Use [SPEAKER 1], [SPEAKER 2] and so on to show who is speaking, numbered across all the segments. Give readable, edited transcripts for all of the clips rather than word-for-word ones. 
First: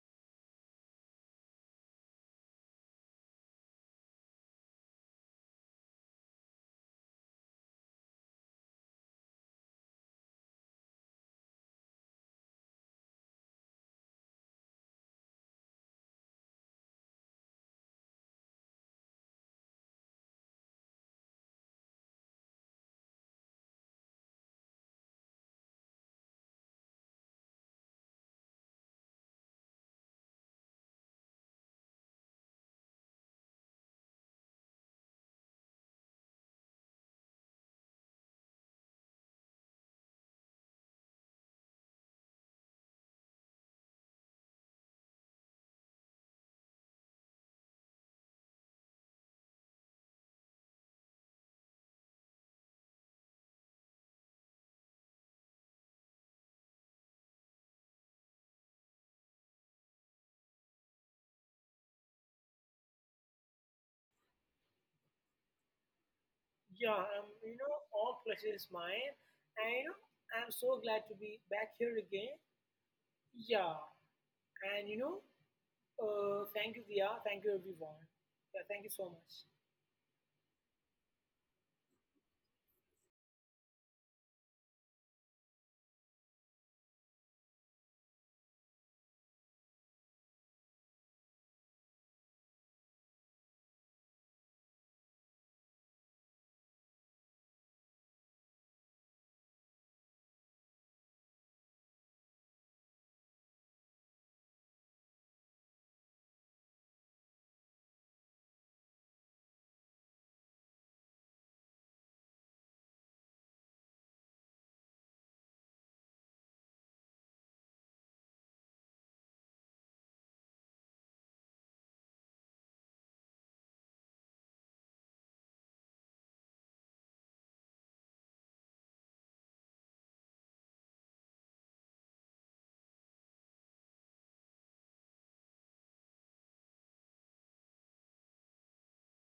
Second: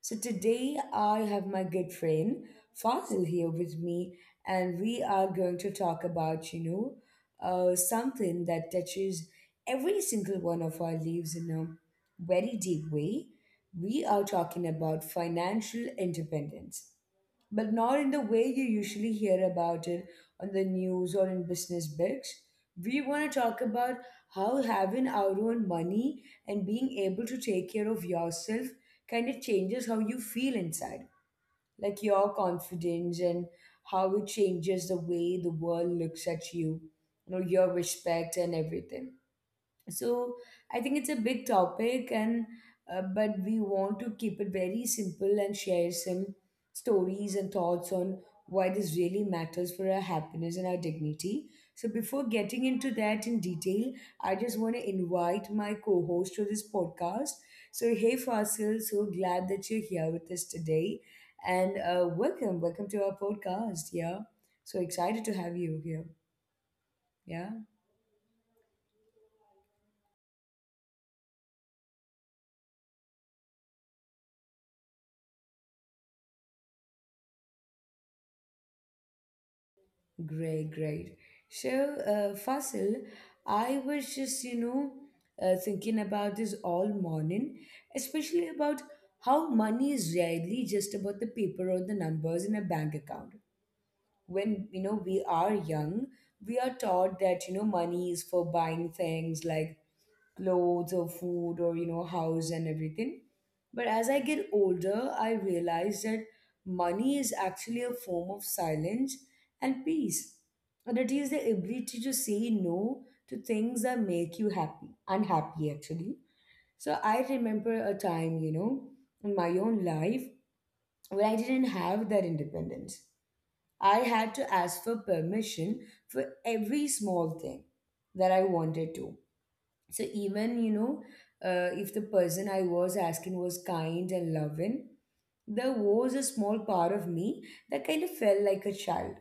[SPEAKER 1] So today I have my good friend Fazil here with me, and we are going to talk about something that touches every single one of our lives in a very deep way. We are talking about financial independence, but not in the way you usually hear about it on the news or in business books. We want to talk about how having our own money and being able to take care of yourself kind of changes how you feel inside, like your confidence, and how it changes the way the world looks at you, you know, your respect and everything. So I think it's a big topic, and but we want to keep it very simple and share some stories and thoughts on why this really matters for our happiness and our dignity. So before getting into that in detail, I just want to invite my co-host to this podcast. So hey Fasil, so glad that you're here with us today, and welcome, welcome to our podcast. Yeah, so excited to have you here.
[SPEAKER 2] Yeah,
[SPEAKER 1] Yeah.
[SPEAKER 2] all pleasure is mine. And I'm so glad to be back here again. Yeah, and, you know, thank you, Dia. Thank you, everyone. Yeah, thank you so much.
[SPEAKER 1] Great, great. So, Fasil, I was just, you know, thinking about this all morning, especially about how money is rarely just about the paper or the numbers in a bank account. When, you know, we are young, we are taught that, you know, money is for buying things like clothes or food or house and everything, but as I get older, I realize that money is actually a form of silence and peace, and it is the ability to say no to things that make you happy, unhappy actually. So I remember a time, you know, in my own life when I didn't have that independence. I had to ask for permission for every small thing that I wanted to. So even if the person I was asking was kind and loving, there was a small part of me that kind of felt like a child.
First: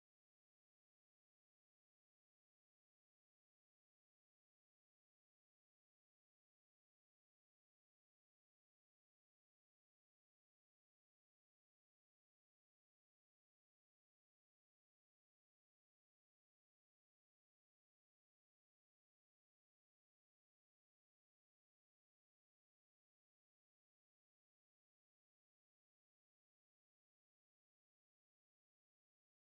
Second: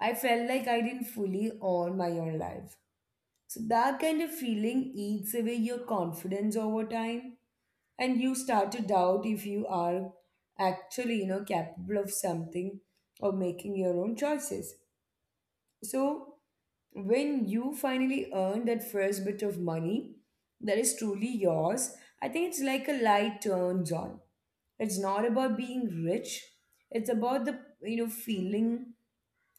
[SPEAKER 1] I felt like I didn't fully own my own life. So that kind of feeling eats away your confidence over time, and you start to doubt if you are actually capable of something or making your own choices. So when you finally earn that first bit of money that is truly yours, I think it's like a light turns on. It's not about being rich. It's about the feeling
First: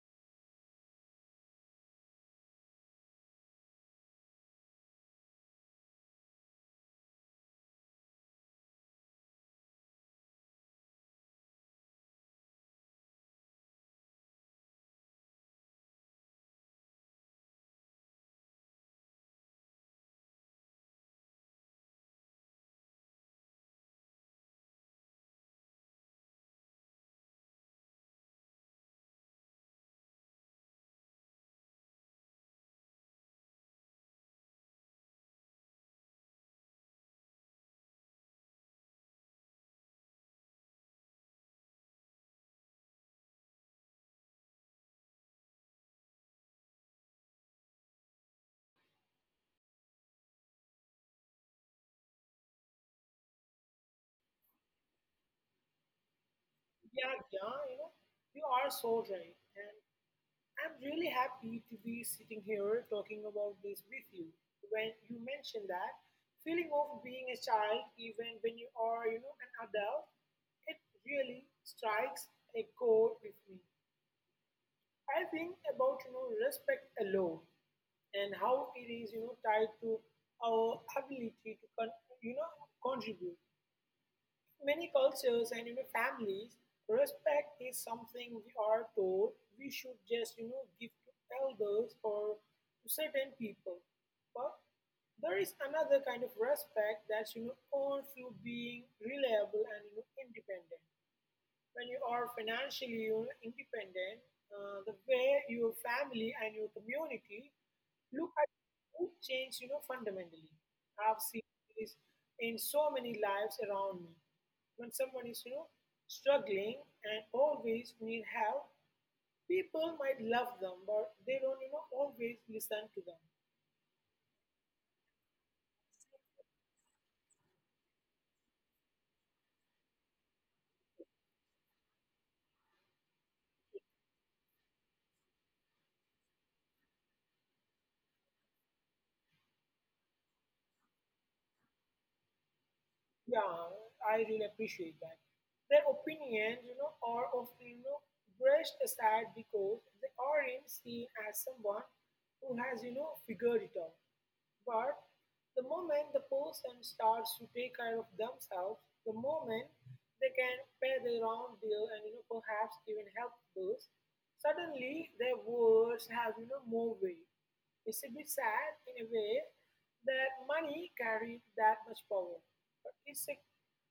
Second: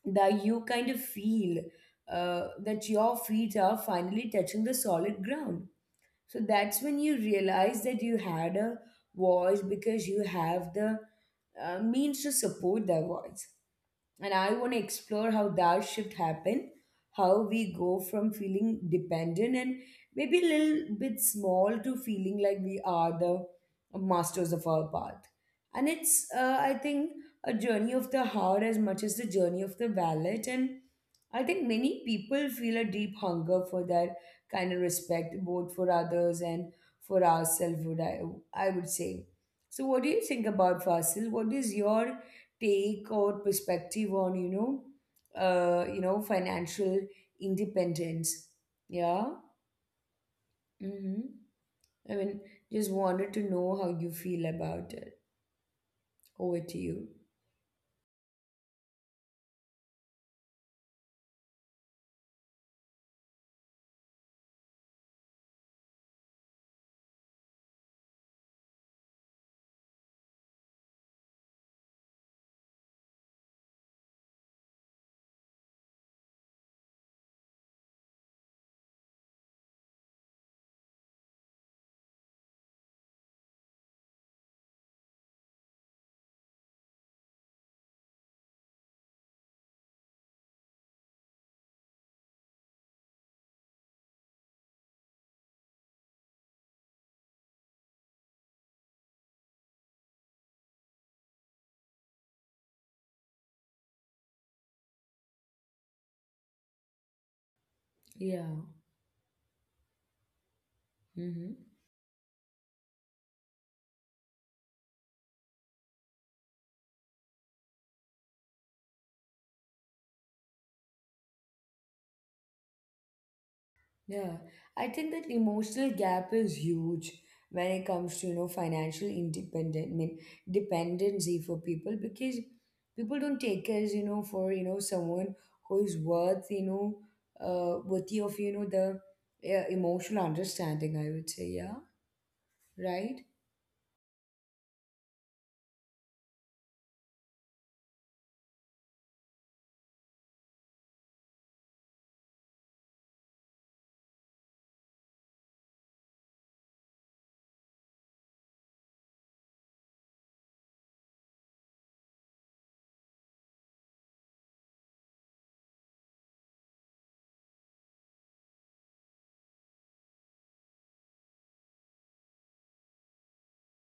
[SPEAKER 1] that you kind of feel, that your feet are finally touching the solid ground. So that's when you realize that you had a voice because you have the, means to support that voice. And I want to explore how that shift happened, how we go from feeling dependent and maybe a little bit small to feeling like we are the masters of our path. And it's, I think a journey of the heart as much as the journey of the wallet, and I think many people feel a deep hunger for that kind of respect, both for others and for ourselves, would I would say. So what do you think about, Fasil? What is your take, our perspective on, financial independence? Yeah. Mm-hmm. I mean, just wanted to know how you feel about it. Over to you.
[SPEAKER 2] Yeah, yeah, you are so right. And I'm really happy to be sitting here talking about this with you. When you mentioned that feeling of being a child, even when you are, an adult, it really strikes a chord with me. I think about respect alone and how it is tied to our ability to you know contribute. Many cultures and families, respect is something we are told we should just give to elders or to certain people, but there is another kind of respect that's earned through being reliable and independent. When you are financially independent, the way your family and your community look
[SPEAKER 1] Yeah.
[SPEAKER 2] at you change, fundamentally. I've seen
[SPEAKER 1] Mm-hmm.
[SPEAKER 2] this in so many lives around me. When someone is, struggling and always need help, people might love them, but they don't, always listen to them.
[SPEAKER 1] Yeah, I think that emotional gap is huge when it comes to, you know, financial independent, I mean, dependency for people, because people don't take us, you know, for, you know, someone who is worth, you know, worthy of, you know, the emotional understanding, I would say. Yeah, right?
[SPEAKER 2] Yeah, I really appreciate that. Their opinions, are often brushed aside because they aren't seen as someone who has figured it out. But the moment the person starts to take care of themselves, the moment they can pay their own bill and perhaps even help others, suddenly their words have more weight. It's a bit sad in a way that money carries that much power, but it's a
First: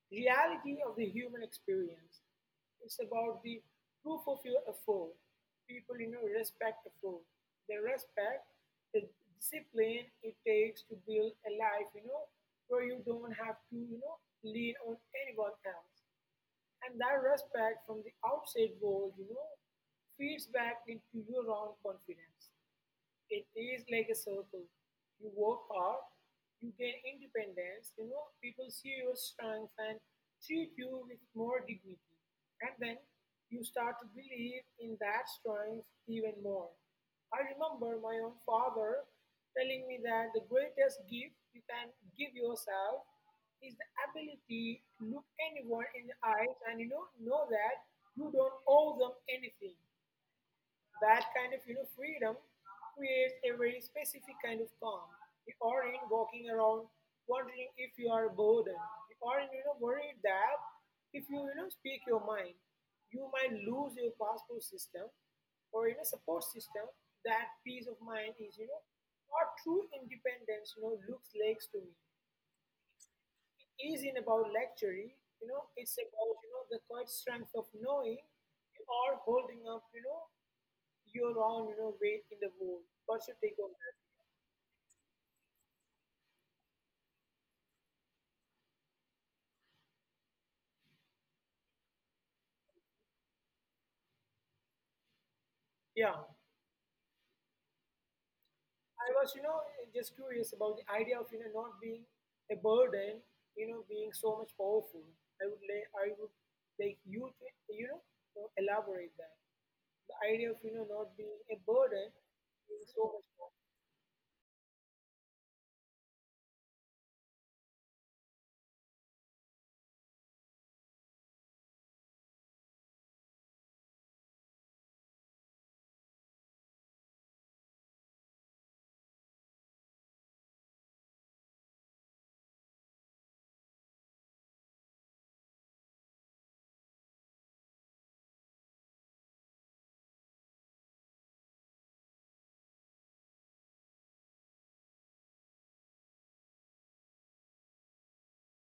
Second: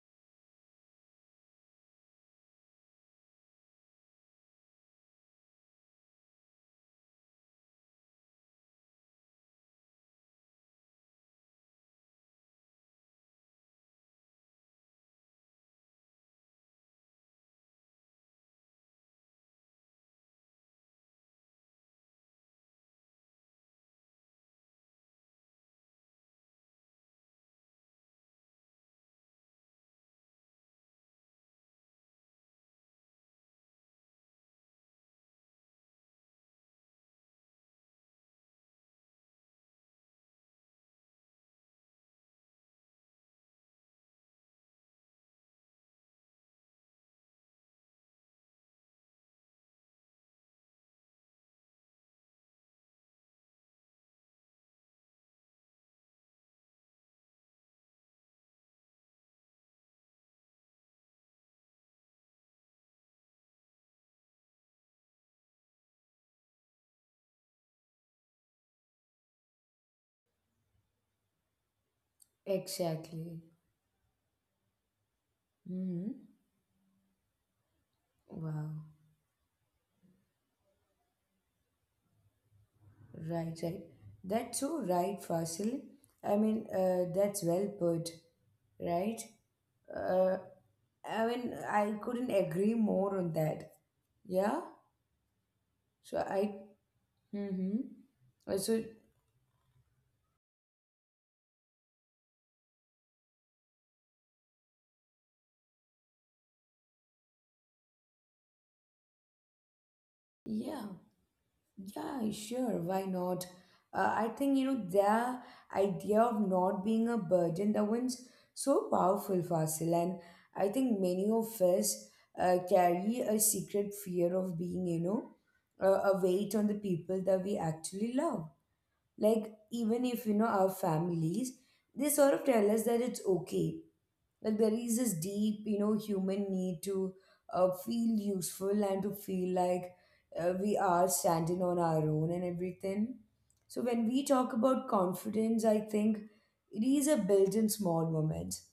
[SPEAKER 2] reality of the human experience. It's about the proof of your effort. People, respect effort. They respect the discipline it takes to build a life, where you don't have to, lean on anyone else. And that respect from the outside world, feeds back into your own confidence. It is like a circle. You work hard, you gain independence, people see your strength and treat you with more dignity. And then you start to believe in that strength even more. I remember my own father telling me that the greatest gift you can give yourself is the ability to look anyone in the eyes and know that you don't owe them anything. That kind of freedom creates a very specific kind of calm. You aren't walking around wondering if you are bored. You aren't worried that if you you know speak your mind, you might lose your passport system or in a support system. That peace of mind is what true independence looks like to me.
[SPEAKER 1] Exactly.
[SPEAKER 2] It isn't about luxury. You know it's
[SPEAKER 1] Hmm.
[SPEAKER 2] about the quiet strength of knowing
[SPEAKER 1] Wow.
[SPEAKER 2] you are holding up. You know you're on, weight in the world. What's your
[SPEAKER 1] Right,
[SPEAKER 2] take on
[SPEAKER 1] right.
[SPEAKER 2] that?
[SPEAKER 1] That's so right, Fasil. I mean, that's well put, right? Uh, I mean, I couldn't agree more on that. Yeah.
[SPEAKER 2] Yeah.
[SPEAKER 1] So
[SPEAKER 2] I
[SPEAKER 1] I. Mm-hmm. So
[SPEAKER 2] was, just curious about the idea of, not being a burden, being so much powerful. I would like you to, to elaborate that. The idea of,
[SPEAKER 1] yeah,
[SPEAKER 2] not being a burden,
[SPEAKER 1] yeah, sure.
[SPEAKER 2] being
[SPEAKER 1] Why
[SPEAKER 2] so much
[SPEAKER 1] not?
[SPEAKER 2] powerful.
[SPEAKER 1] I think the idea of not being a burden, that one's so powerful, Fasil, and I think many of us carry a secret fear of being, a weight on the people that we actually love. Like even if you know our families, they sort of tell us that it's okay. Like there is this deep, you know, human need to feel useful and to feel like, we are standing on our own and everything. So when we talk about confidence, I think it is a built in small moments.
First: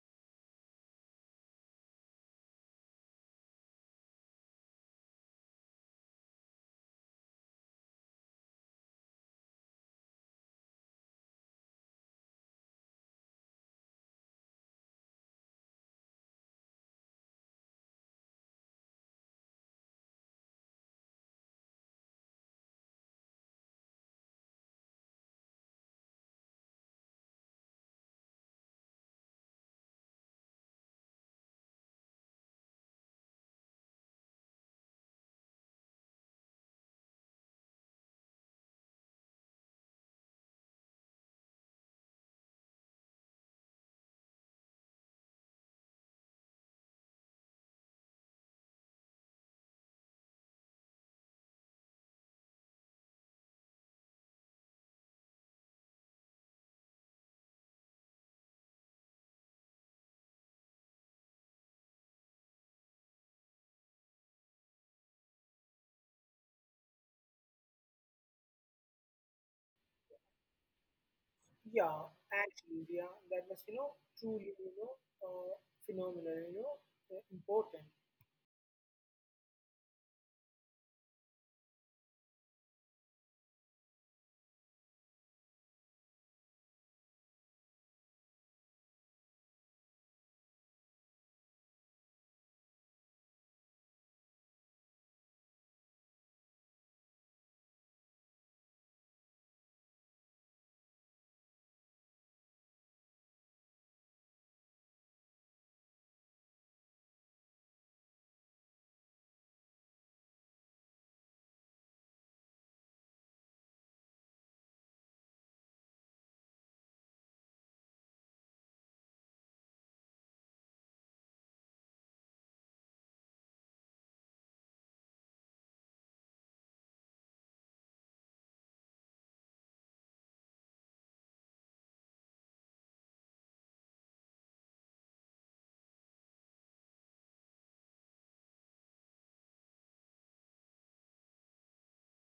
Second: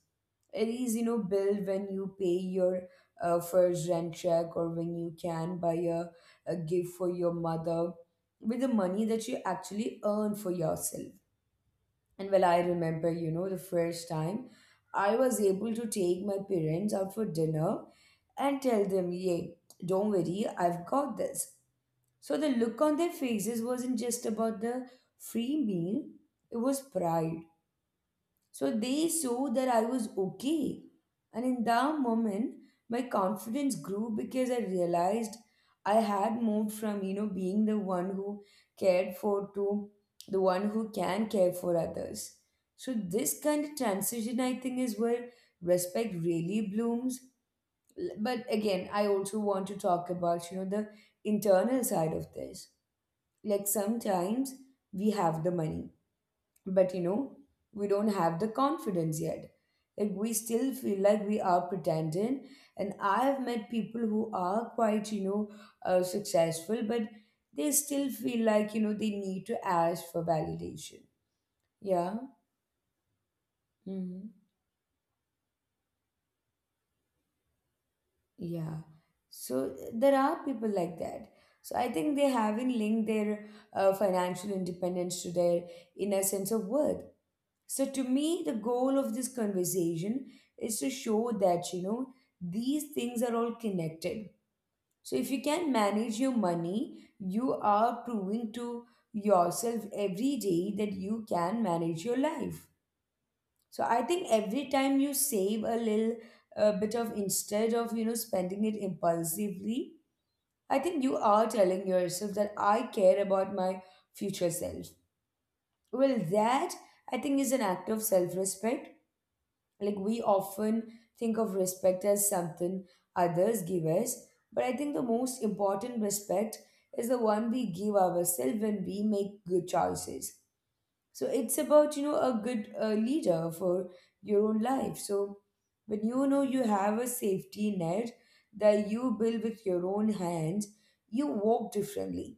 [SPEAKER 1] It is, you know, built when you pay your first rent check, or when you can buy a gift for your mother with the money that you actually earn for yourself. And well, I remember, you know, the first time I was able to take my parents out for dinner and tell them, yeah, don't worry, I've got this. So the look on their faces wasn't just about the free meal, it was pride. So they saw that I was okay. And in that moment, my confidence grew because I realized I had moved from, you know, being the one who cared for to the one who can care for others. So this kind of transition, I think, is where respect really blooms. But again, I also want to talk about, you know, the internal side of this. Like sometimes we have the money, but you know, we don't have the confidence yet. Like we still feel like we are pretending. And I have met people who are quite, you know, successful, but they still feel like, you know, they need to ask for validation. Yeah.
[SPEAKER 2] Yeah, actually, yeah, that was,
[SPEAKER 1] Hmm.
[SPEAKER 2] truly, phenomenal, important.
[SPEAKER 1] Yeah. So there are people like that. So I think they haven't linked their financial independence to their inner sense of worth. So to me, the goal of this conversation is to show that, you know, these things are all connected. So if you can manage your money, you are proving to yourself every day that you can manage your life. So I think every time you save a little bit of, instead of, you know, spending it impulsively, I think you are telling yourself that I care about my future self. Well, that I think is an act of self respect. Like we often think of respect as something others give us, but I think the most important respect is the one we give ourselves when we make good choices. So it's about, you know, a good, leader for your own life. So when you know you have a safety net that you build with your own hands, you walk differently.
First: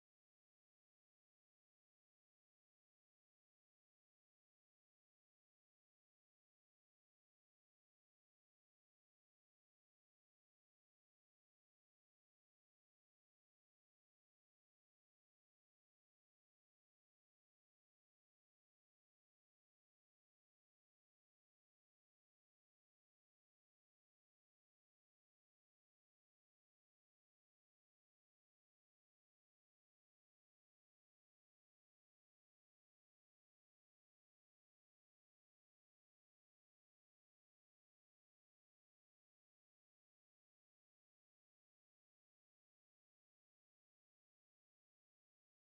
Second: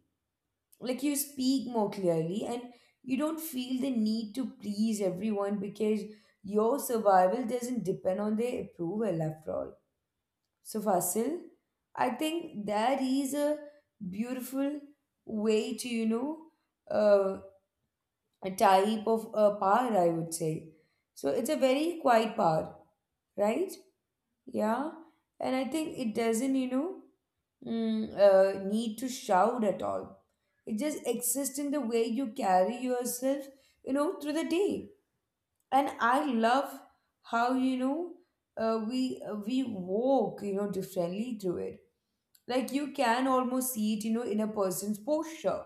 [SPEAKER 1] Like you speak more clearly, and you don't feel the need to please everyone because your survival doesn't depend on their approval after all. So, Fasil, I think that is a beautiful way to, you know, uh, a type of a power, I would say. So, it's a very quiet power, right? Yeah. And I think it doesn't need to shout at all. It just exists in the way you carry yourself, you know, through the day. And I love how, you know, we walk, you know, differently through it. Like you can almost see it, you know, in a person's posture.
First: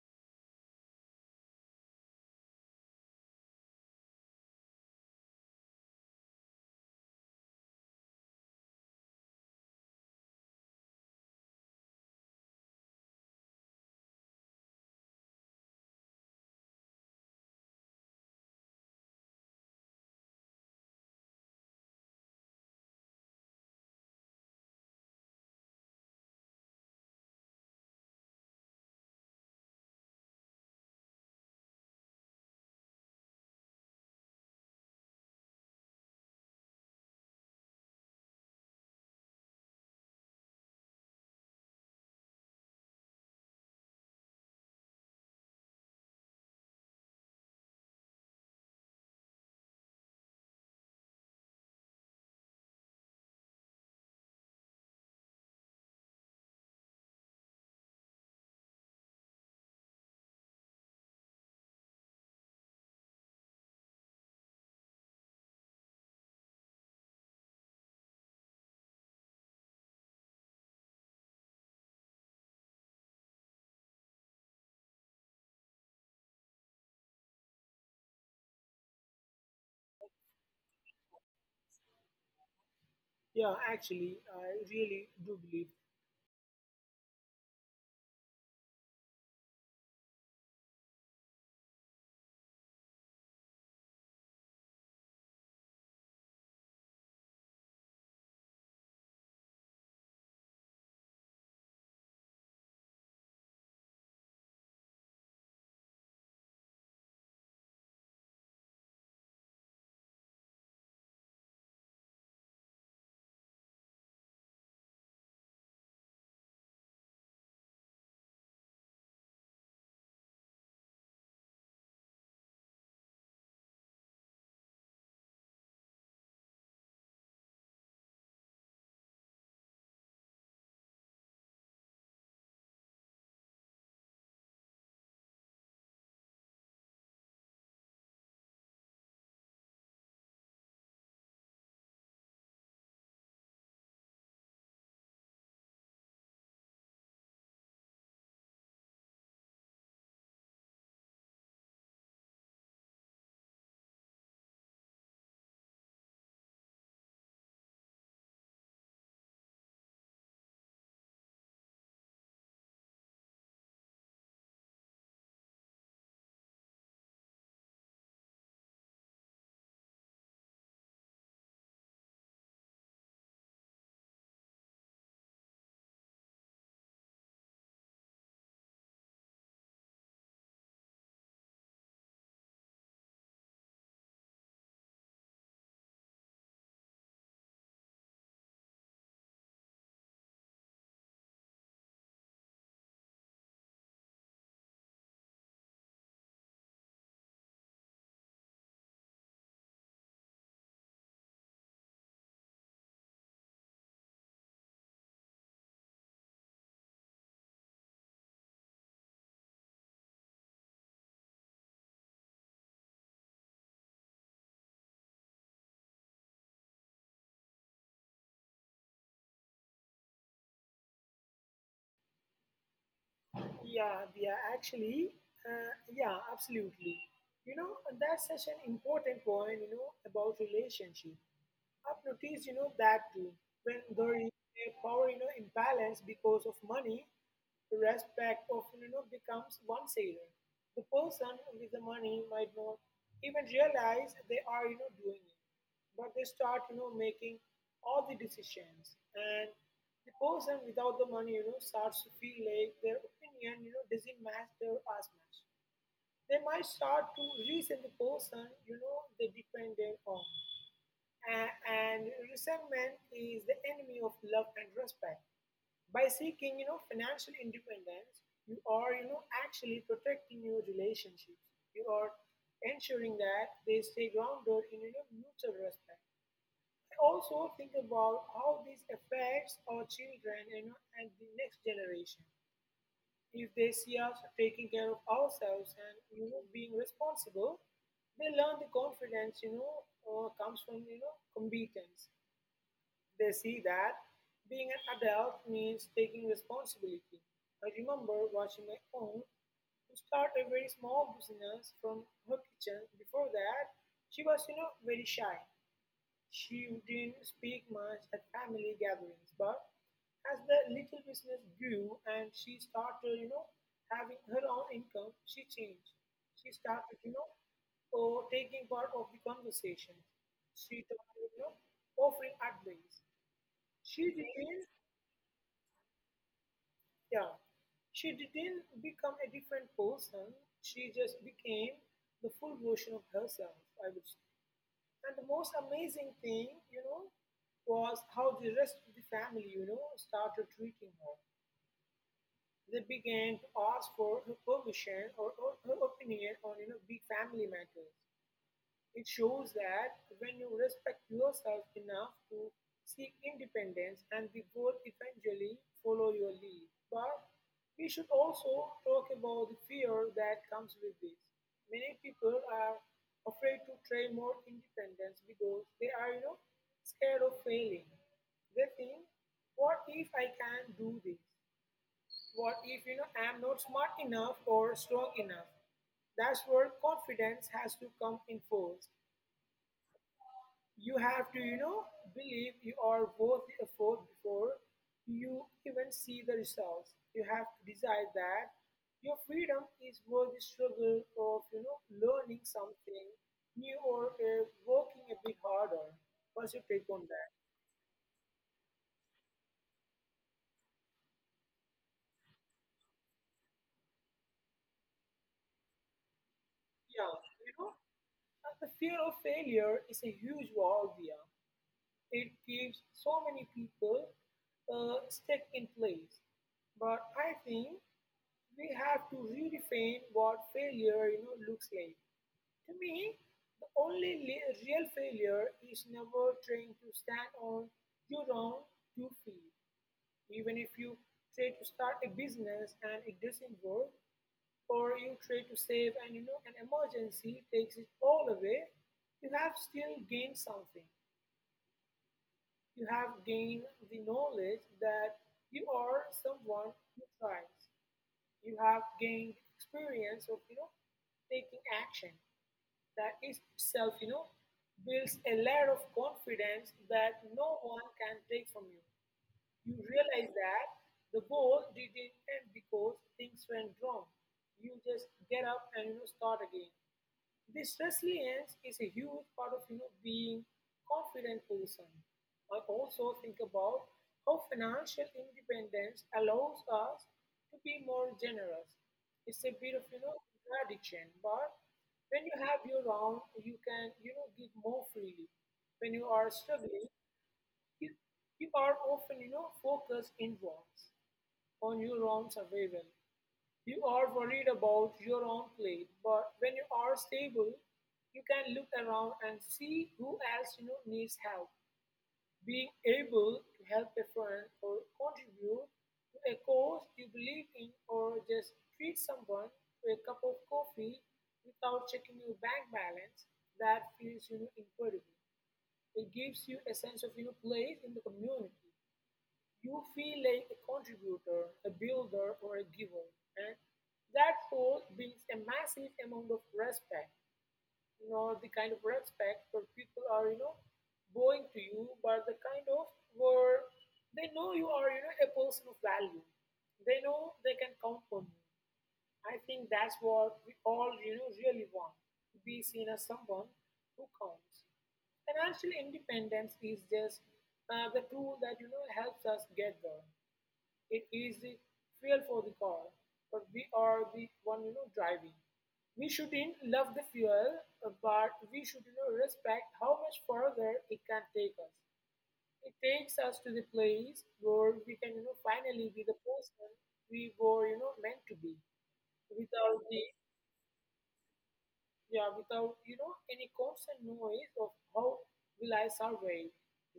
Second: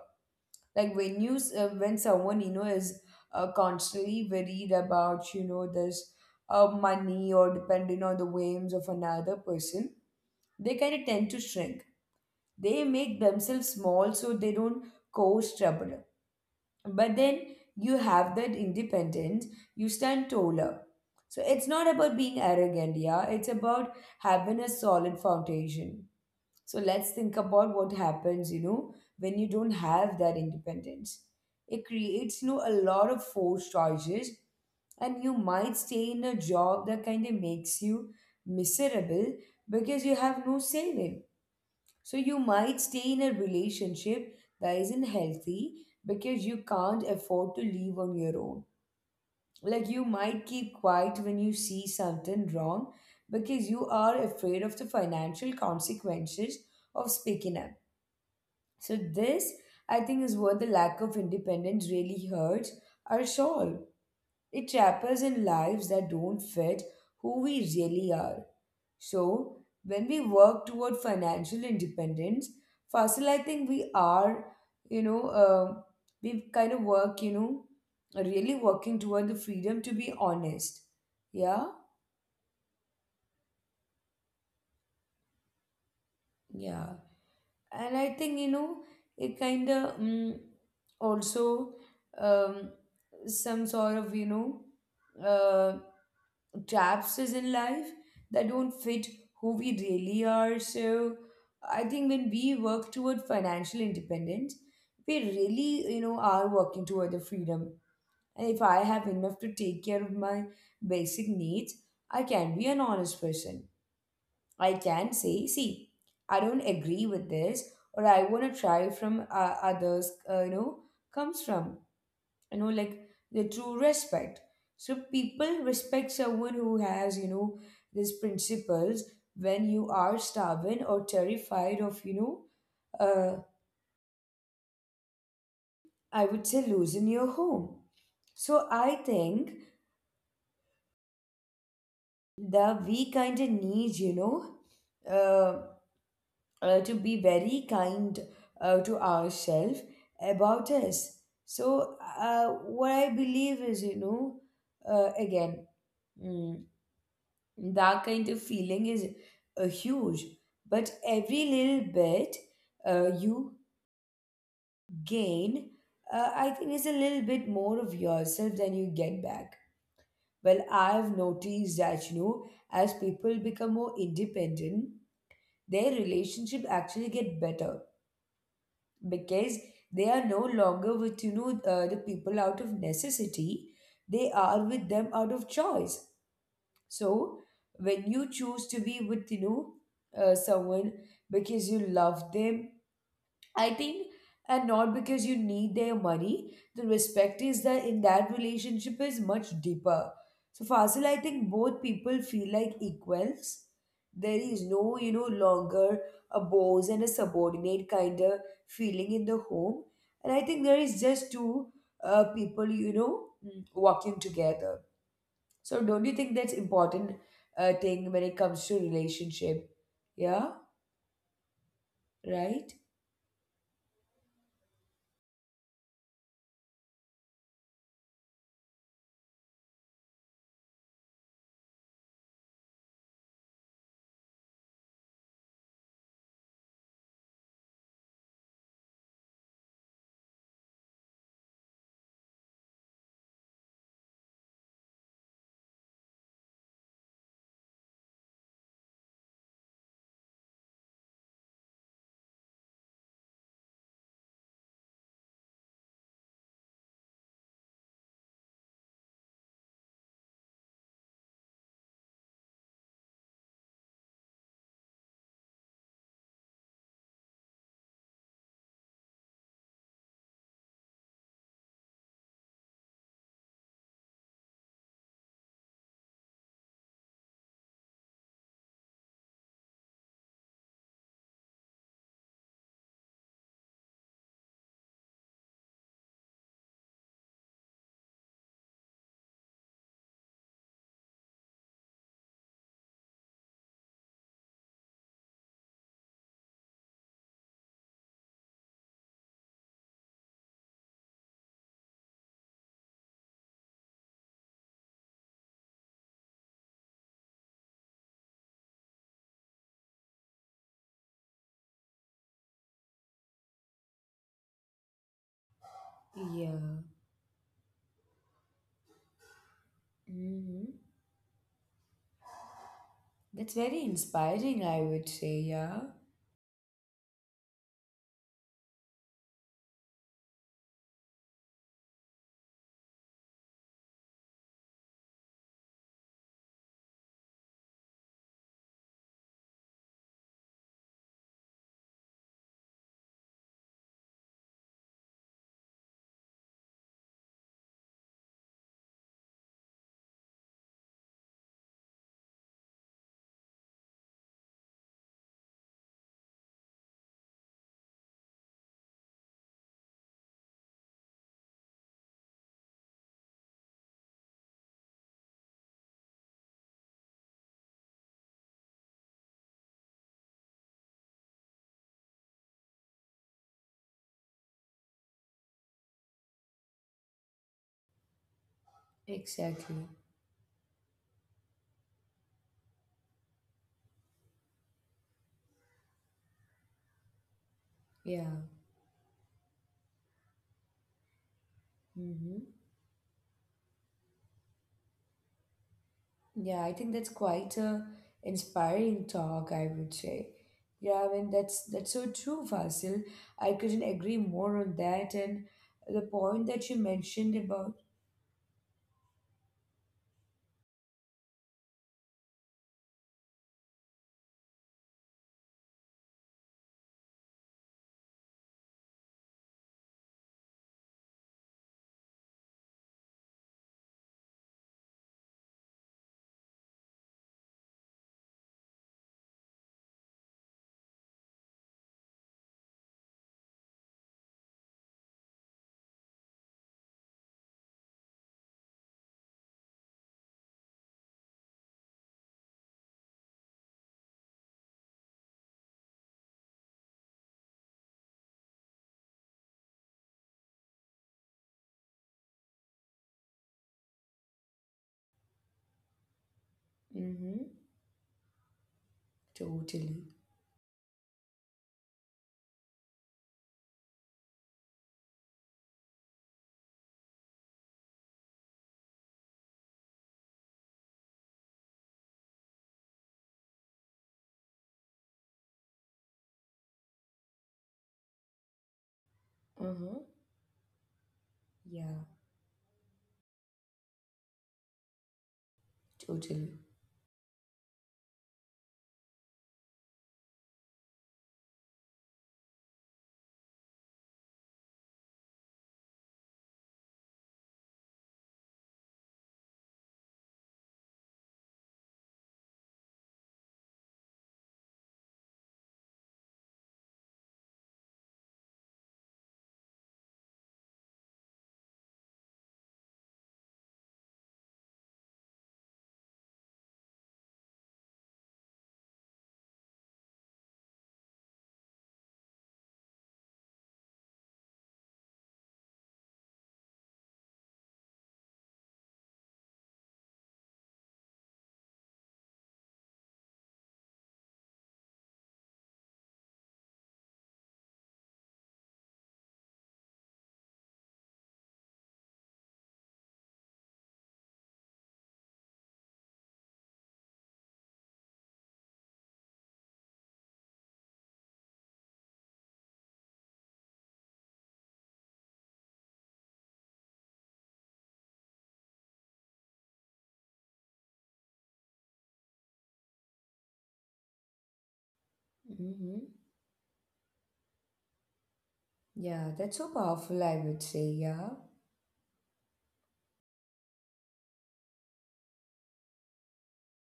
[SPEAKER 1] Like when when someone, you know, is constantly worried about, you know, this, money or depending on the whims of another person, they kind of tend to shrink. They make themselves small so they don't cause trouble. But then you have that independence, you stand taller. So it's not about being arrogant, yeah, it's about having a solid foundation. So let's think about what happens, you know, when you don't have that independence. It creates, you know, a lot of forced choices, and you might stay in a job that kind of makes you miserable because you have no say in it. So you might stay in a relationship that isn't healthy because you can't afford to leave on your own. Like you might keep quiet when you see something wrong because you are afraid of the financial consequences of speaking up. So this I think is what the lack of independence really hurts our soul. It traps us in lives that don't fit who we really are. So when we work toward financial independence, Fasil, I think we are, you know, we kind of work, you know, really working toward the freedom to be honest. Yeah,
[SPEAKER 2] Yeah, actually, I really do believe.
[SPEAKER 1] yeah. And I think, you know, it kind of also um, some sort of, you know, uh, traps us in life that don't fit who we really are. So I think when we work toward financial independence, we really, you know, are working toward the freedom. And if I have enough to take care of my basic needs, I can be an honest person. I can say, see, I don't agree with this, or I want to try from others, comes from like the true respect. So people respect someone who has, you know, these principles when you are starving or terrified of, you know, uh, I would say losing your home. So I think that we kind of need, you know, uh, to be very kind to ourselves about us. So, uh, what I believe is, you know, again, mm, that kind of feeling is huge, but every little bit you gain, I think, is a little bit more of yourself than you get back. Well, I've noticed that, you know, as people become more independent, their relationship actually get better, because they are no longer with, you know, the people out of necessity. They are with them out of choice. So when you choose to be with, you know, someone because you love them, I think, and not because you need their money, the respect is that in that relationship is much deeper. So Fasil, I think both people feel like equals. There is no, you know, longer a boss and a subordinate kind of feeling in the home, and I think there is just two people, you know, walking together. So don't you think that's important thing when it comes to relationship? Yeah, right?
[SPEAKER 2] Yeah, we are actually, yeah, absolutely. You know, that's such an important point, about relationship. I've noticed, that too. When there is a power, imbalance because of money, respect often, becomes one-sided. The person with the money might not even realize they are, doing it, but they start, making all the decisions. And the person without the money, starts to feel like their opinion, doesn't match their as much. They might start to resent the person, they dependent on, and resentment is the enemy of love and respect. By seeking, financial independence, you are, actually protecting your relationships. You are ensuring that they stay grounded in, mutual respect. I also think about how this affects our children, and the next generation. If they see us taking care of ourselves and, being responsible, they learn the confidence, comes from, competence. They see that being an adult means taking responsibility. I remember watching my aunt who started a very small business from her kitchen. Before that, she was, very shy. She didn't speak much at family gatherings, but as the little business grew and she started, having her own income, she changed. She
[SPEAKER 1] Yeah.
[SPEAKER 2] started, taking part of the conversation. She
[SPEAKER 1] Hmm.
[SPEAKER 2] started, offering advice.
[SPEAKER 1] That's very
[SPEAKER 2] She didn't,
[SPEAKER 1] inspiring, I would say. Yeah,
[SPEAKER 2] yeah, she didn't become a different person. She just became the full version of herself, I would say. And the most amazing thing, was how the rest of the family, started treating her. They began to ask for her permission or her opinion on, big family matters. It shows that when you respect yourself enough to seek independence and the world eventually follow your lead. But we should also talk about the fear that comes with this. Many people are afraid to try more independence because they are, scared of failing. They think, what if I can't do this? What if, I'm not smart enough or strong enough? That's where confidence has to come in force.
[SPEAKER 1] exactly.
[SPEAKER 2] You have to, believe you are worth the effort before you even see the results. You have to decide
[SPEAKER 1] Yeah.
[SPEAKER 2] that your freedom is worth the struggle of, learning
[SPEAKER 1] Hmm.
[SPEAKER 2] something new or working a bit harder. What's your
[SPEAKER 1] Yeah,
[SPEAKER 2] take
[SPEAKER 1] I
[SPEAKER 2] on
[SPEAKER 1] think that's
[SPEAKER 2] that?
[SPEAKER 1] quite a inspiring talk, I would say. Yeah, I mean that's so true, Fasil. I couldn't agree more on that and the point that you
[SPEAKER 2] Yeah, you
[SPEAKER 1] mentioned
[SPEAKER 2] know,
[SPEAKER 1] about.
[SPEAKER 2] the fear of failure is a huge wall there. It keeps so many people stuck in place. But I think we have to redefine what failure looks like. To me, the only real failure is never trying to stand on your own two feet. Even if you try to start a business and it doesn't work, or you try to save and an emergency takes it all away, you have still gained something. You have gained the knowledge that you are someone who tries. You have gained experience of taking action. That is itself builds a layer of confidence that
[SPEAKER 1] Mm-hmm.
[SPEAKER 2] no one can take from you. You
[SPEAKER 1] Totally.
[SPEAKER 2] realize that the goal didn't end because things went wrong. You just get up and start again. This resilience is a huge part of being confident person. I also think about how financial independence allows us to be more generous. It's a bit of
[SPEAKER 1] Uh-huh.
[SPEAKER 2] contradiction, but
[SPEAKER 1] Yeah,
[SPEAKER 2] when you have your own, you can give more freely. When you are
[SPEAKER 1] totally.
[SPEAKER 2] struggling, you you are often focused inwards on your own survival. You are worried about your own plate, but when you are stable, you can look around and see who else needs help. Being able to help a friend or contribute to a cause you believe in, or just treat someone to a cup of coffee without checking your bank balance, that feels incredible. It gives you a sense of place in the community. You feel like a contributor, a builder, or a giver, and that role brings a massive amount of respect. You know, the kind of respect where people are, going to you, but the kind of where they know you are, a person of value. They know they can count on you. I think that's what we all, really want to be seen as someone who counts. Financial independence is just the tool that helps us get there. It is the fuel for the car, but we are the one driving. We shouldn't love the fuel, but we should respect how much further it can take us. It takes us to the place where we can finally be the
[SPEAKER 1] Mm-hmm.
[SPEAKER 2] person we were meant to be,
[SPEAKER 1] Yeah, that's
[SPEAKER 2] without
[SPEAKER 1] so
[SPEAKER 2] the
[SPEAKER 1] powerful, I would say. Yeah,
[SPEAKER 2] yeah without any constant noise of how will I survive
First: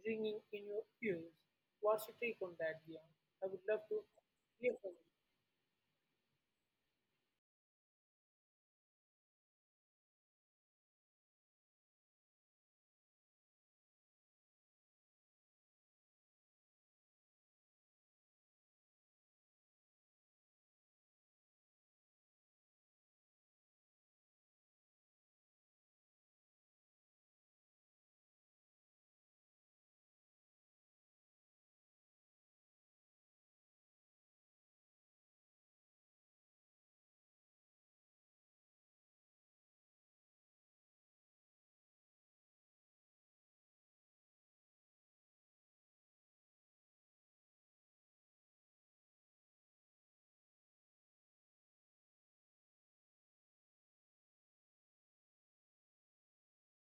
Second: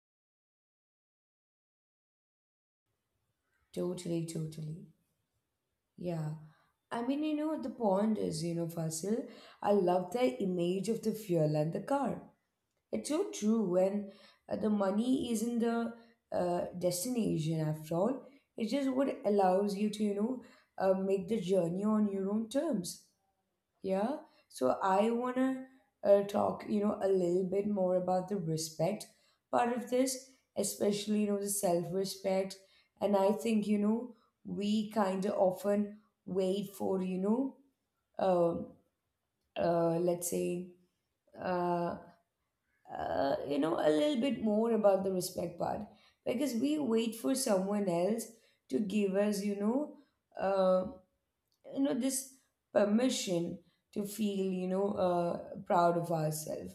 [SPEAKER 2] ringing in your ears. What's your take on that, Dion? I would love to
[SPEAKER 1] totally,
[SPEAKER 2] hear
[SPEAKER 1] totally.
[SPEAKER 2] from you.
[SPEAKER 1] Yeah. I mean, you know, the point is, you know, Fasil, I love the image of the fuel and the car. It's so true. When the money isn't the destination after all. It's just what allows you to, you know, make the journey on your own terms. Yeah. So I want to talk, you know, a little bit more about the respect part of this, especially, you know, the self-respect. And I think, you know, we kind of often wait for, you know, um let's say, uh, you know, a little bit more about the respect part, because we wait for someone else to give us, uh you know this permission to feel, you know, proud of ourselves,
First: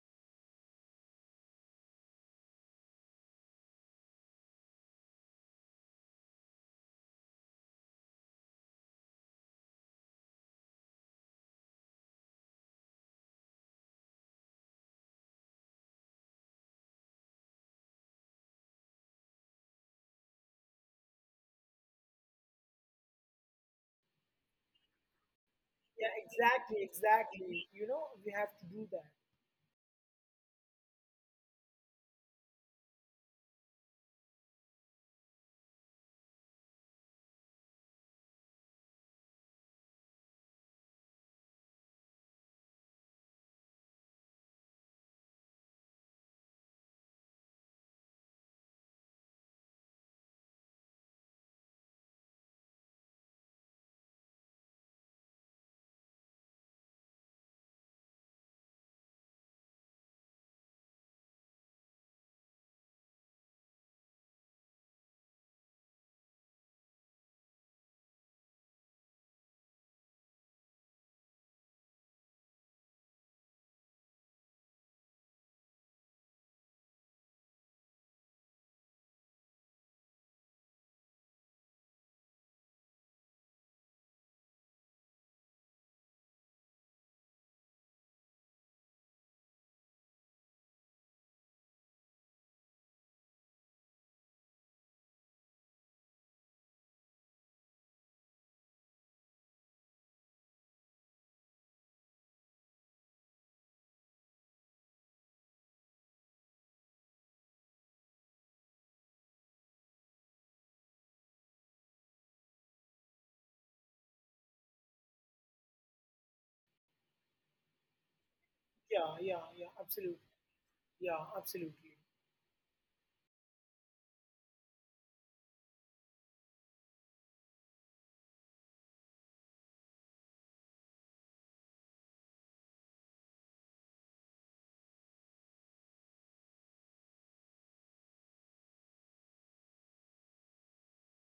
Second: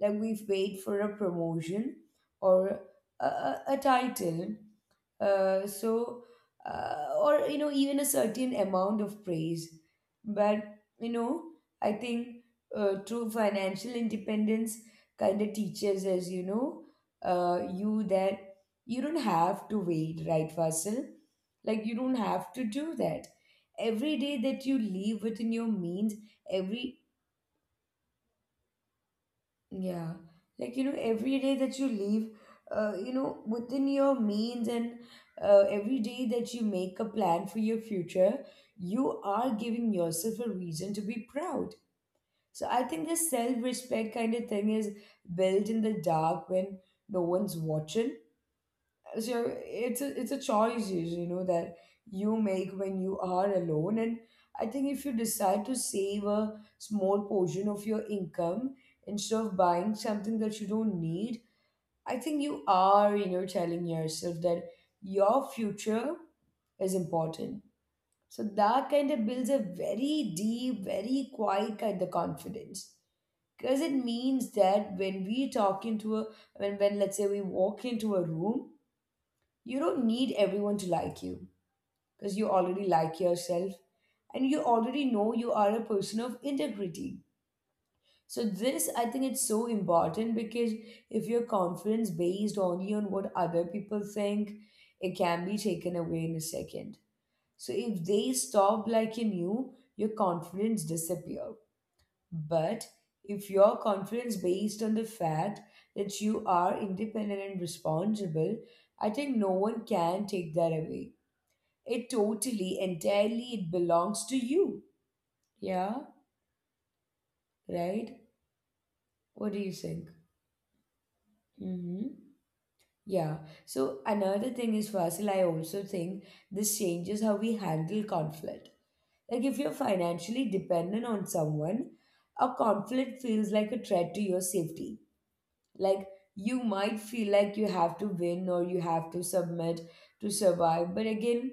[SPEAKER 1] like we have wait for a promotion, or a title, uh, so or, you know, even a certain amount of praise. But, you know, I think true financial independence kind of teaches us, you know, you that you don't have to wait, right, Fasil? Like, you don't have to do that. Every day that you live within your
[SPEAKER 2] Yeah,
[SPEAKER 1] means,
[SPEAKER 2] exactly,
[SPEAKER 1] every,
[SPEAKER 2] exactly. You know, we have to do that.
[SPEAKER 1] yeah, like, you know, every day that you leave, you know, within your means, and every day that you make a plan for your future, you are giving yourself a reason to be proud. So I think this self-respect kind of thing is built in the dark when no one's watching. So it's a choice usually, you know, that you make when you are alone. And I think if you decide to save a small portion of your income instead of buying something that you don't need, I think you are, you know, telling yourself that your future is important. So that kind of builds a very deep, very quiet kind of confidence, because it means that when we talk into a, when let's say we walk into a room, you don't need everyone to like you because you already like yourself, and you already know you are a person of integrity. So this, I think, it's so important because if your confidence based only on what other people think, it can be taken away in a second. So if they stop liking you, your confidence disappear. But if your confidence based on the fact that you are independent and responsible, I think no one can take that away. It totally, entirely, it belongs to you. Yeah, right? What do
[SPEAKER 2] Yeah,
[SPEAKER 1] you
[SPEAKER 2] yeah,
[SPEAKER 1] think?
[SPEAKER 2] yeah, absolutely. Yeah,
[SPEAKER 1] Mm-hmm.
[SPEAKER 2] absolutely.
[SPEAKER 1] Yeah. So another thing is, Fasil, I also think this changes how we handle conflict. Like, if you're financially dependent on someone, a conflict feels like a threat to your safety. Like, you might feel like you have to win or you have to submit to survive. But again,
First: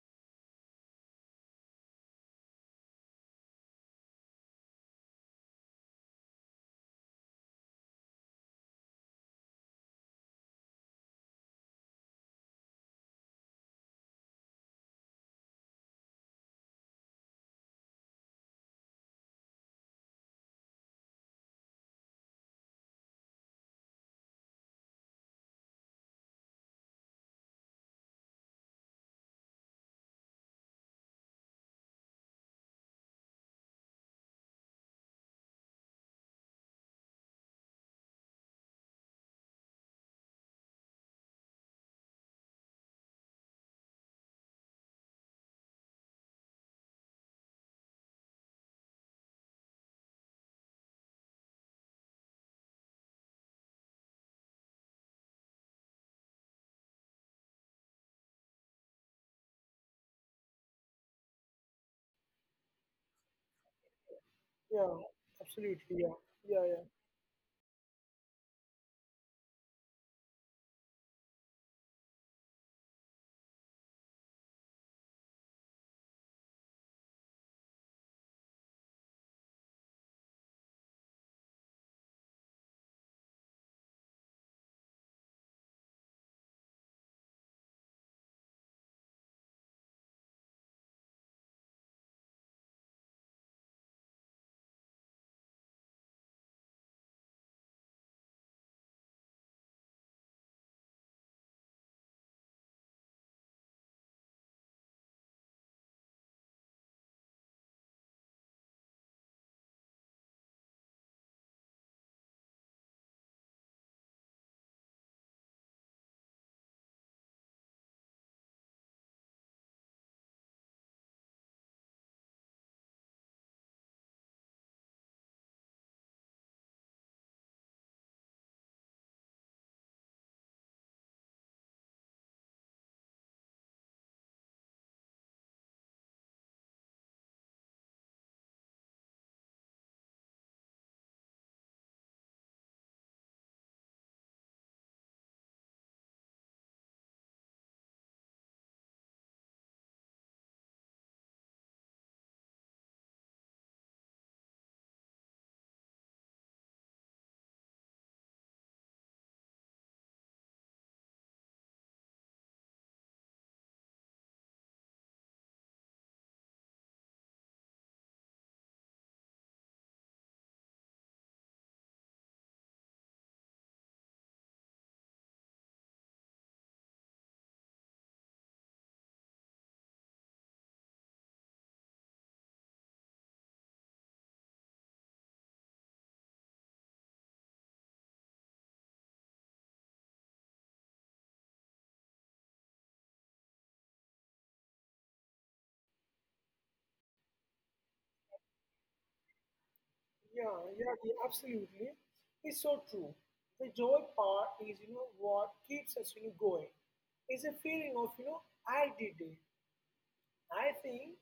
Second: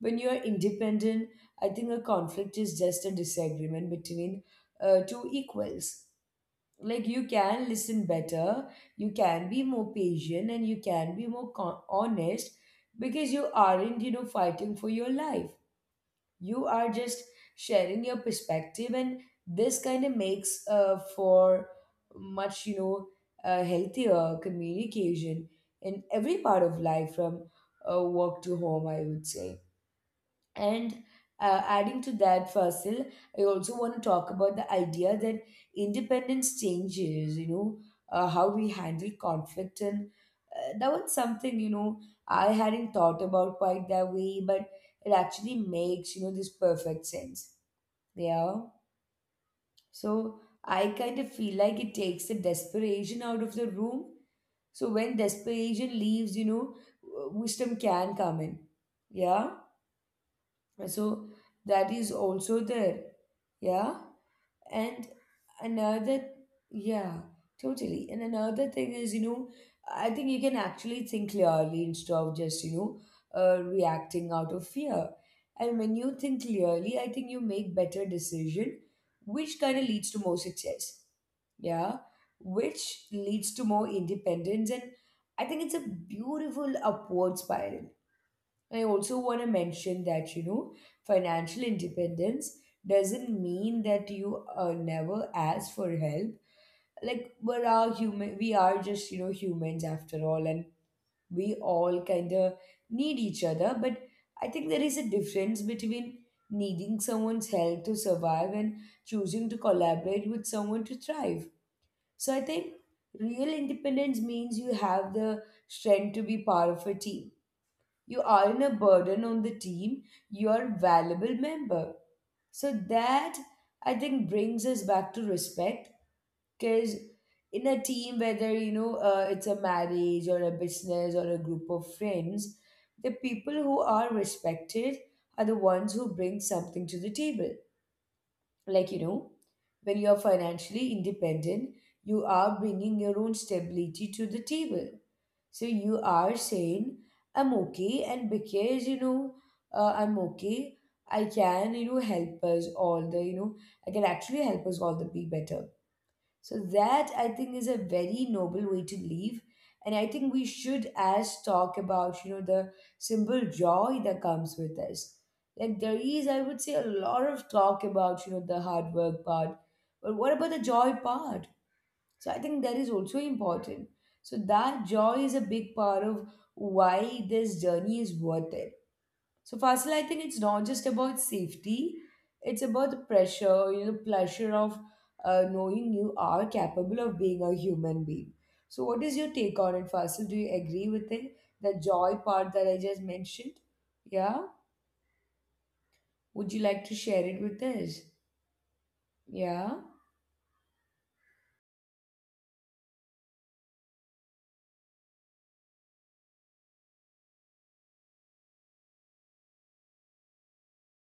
[SPEAKER 1] when you're independent, I think a conflict is just a disagreement between two equals. Like, you can listen better, you can be more patient, and you can be more honest because you aren't, you know, fighting for your life. You are just sharing your perspective, and this kind of makes for much, you know, healthier communication in every part of life, from work to home, I would say. And adding to that, Fasil, I also want to talk about the idea that independence changes, you know, how we handle conflict. And that was something, you know, I hadn't thought about quite that way, but it actually makes, you know, this perfect sense. Yeah. So I kind of feel like it takes the desperation out of the room. So when desperation leaves, you know, wisdom can come in. Yeah, so that is also there. Yeah,
[SPEAKER 2] Yeah,
[SPEAKER 1] and
[SPEAKER 2] absolutely. Yeah,
[SPEAKER 1] another,
[SPEAKER 2] yeah, yeah,
[SPEAKER 1] yeah, totally. And another thing is, you know, I think you can actually think clearly instead of just, you know, reacting out of fear. And when you think clearly, I think you make better decision, which kind of leads to more success, yeah, which leads to more independence. And I think it's a beautiful upward spiral. I also want to mention that, you know, financial independence doesn't mean that you never ask for help. Like, we are human, we are just, you know, humans after all, and we all kind of need each other. But I think there is a difference between needing someone's help to survive and choosing to collaborate with someone to thrive. So I think real independence means you have the strength to be part of a team. You aren't a burden on the team, you're a valuable member. So that, I think, brings us back to respect, because in a team, whether, you know, it's a marriage or a business or a group of friends, the people who are respected are the ones who bring something to the table. Like, you know, when you're financially independent, you are bringing your own stability to the table, so you are saying I'm okay, and because, you know, I'm okay, I can, you know, help us all the, you know, I can actually help us all the be better. So that, I think, is a very noble way to live, and I think we should as talk about, you know, the simple joy that comes with us. Like, there is, I would say, a lot of talk about, you know, the hard work part, but what about the joy part? So I think that is also important. So that joy is a big part of why this journey is worth it. So Faisal, I think it's not just about safety; it's about the pressure, you know, the pleasure of knowing you are capable of being a human being. So what is your take on it, Faisal? Do you agree with it? The joy part that I just mentioned. Yeah. Would you like to share it with us? Yeah.
[SPEAKER 2] yeah, yeah, yeah, absolutely. It's so true. The joy part is, what keeps us, going. It's a feeling of, I did it. I think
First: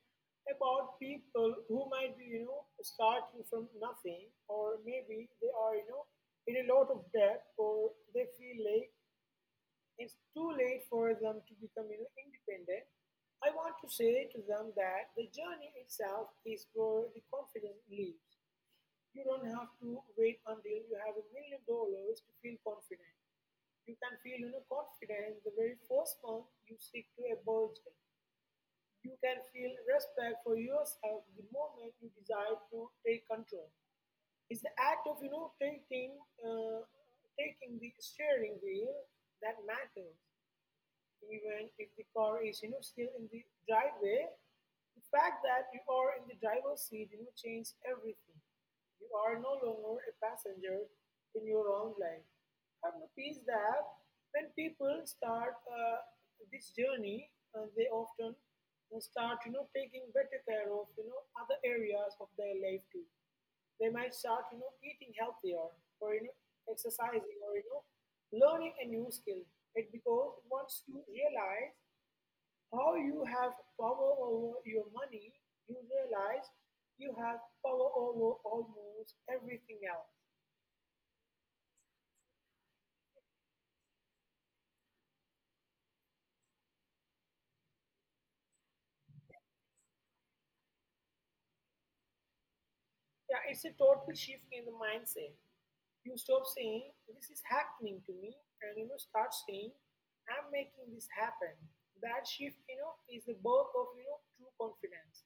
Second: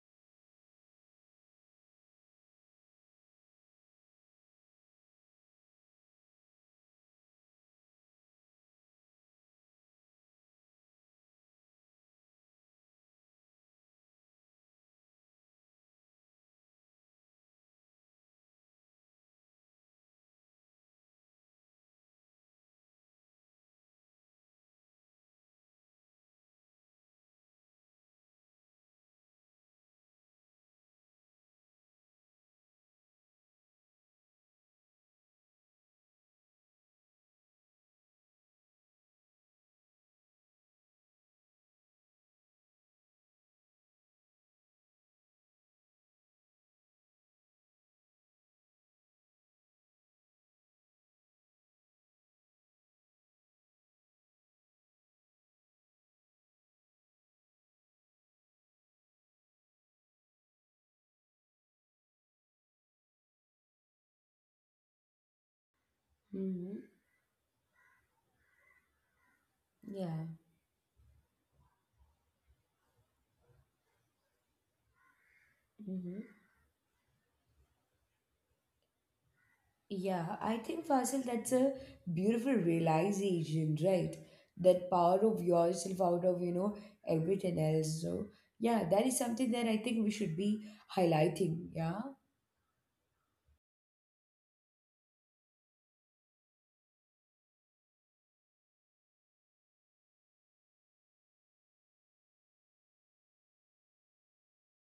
[SPEAKER 2] about people who might be, starting from nothing, or maybe they are, in a lot of debt, or they feel like it's too late for them to become independent. I want to say to them that the journey itself is where the confidence lives. You don't have to wait until you have $1 million to feel confident. You can feel confident the very first month you stick to a budget. You can feel respect for yourself the moment you decide to take control. It's the act of taking taking the steering wheel that matters, even if the car is still in the driveway. The fact that you are in the driver's seat changes everything. You are no longer a passenger in your own life. I've noticed that when people start this journey, they often start taking better care of other areas of their life too. They might start, eating healthier, or
[SPEAKER 1] Mm-hmm.
[SPEAKER 2] exercising, or learning a new skill. It because
[SPEAKER 1] Yeah.
[SPEAKER 2] once you realize how you have power over your money, you realize
[SPEAKER 1] Mm-hmm.
[SPEAKER 2] you have power over almost everything else.
[SPEAKER 1] Yeah, I think Fasil, that's a beautiful realization, right? That power of yourself out of, you know, everything else. So, yeah, that is something that I think we should be highlighting. Yeah.
[SPEAKER 2] Yeah, it's a total shift in the mindset. You stop saying this is happening to me, and start saying I'm making this happen. That shift, is the birth of true confidence.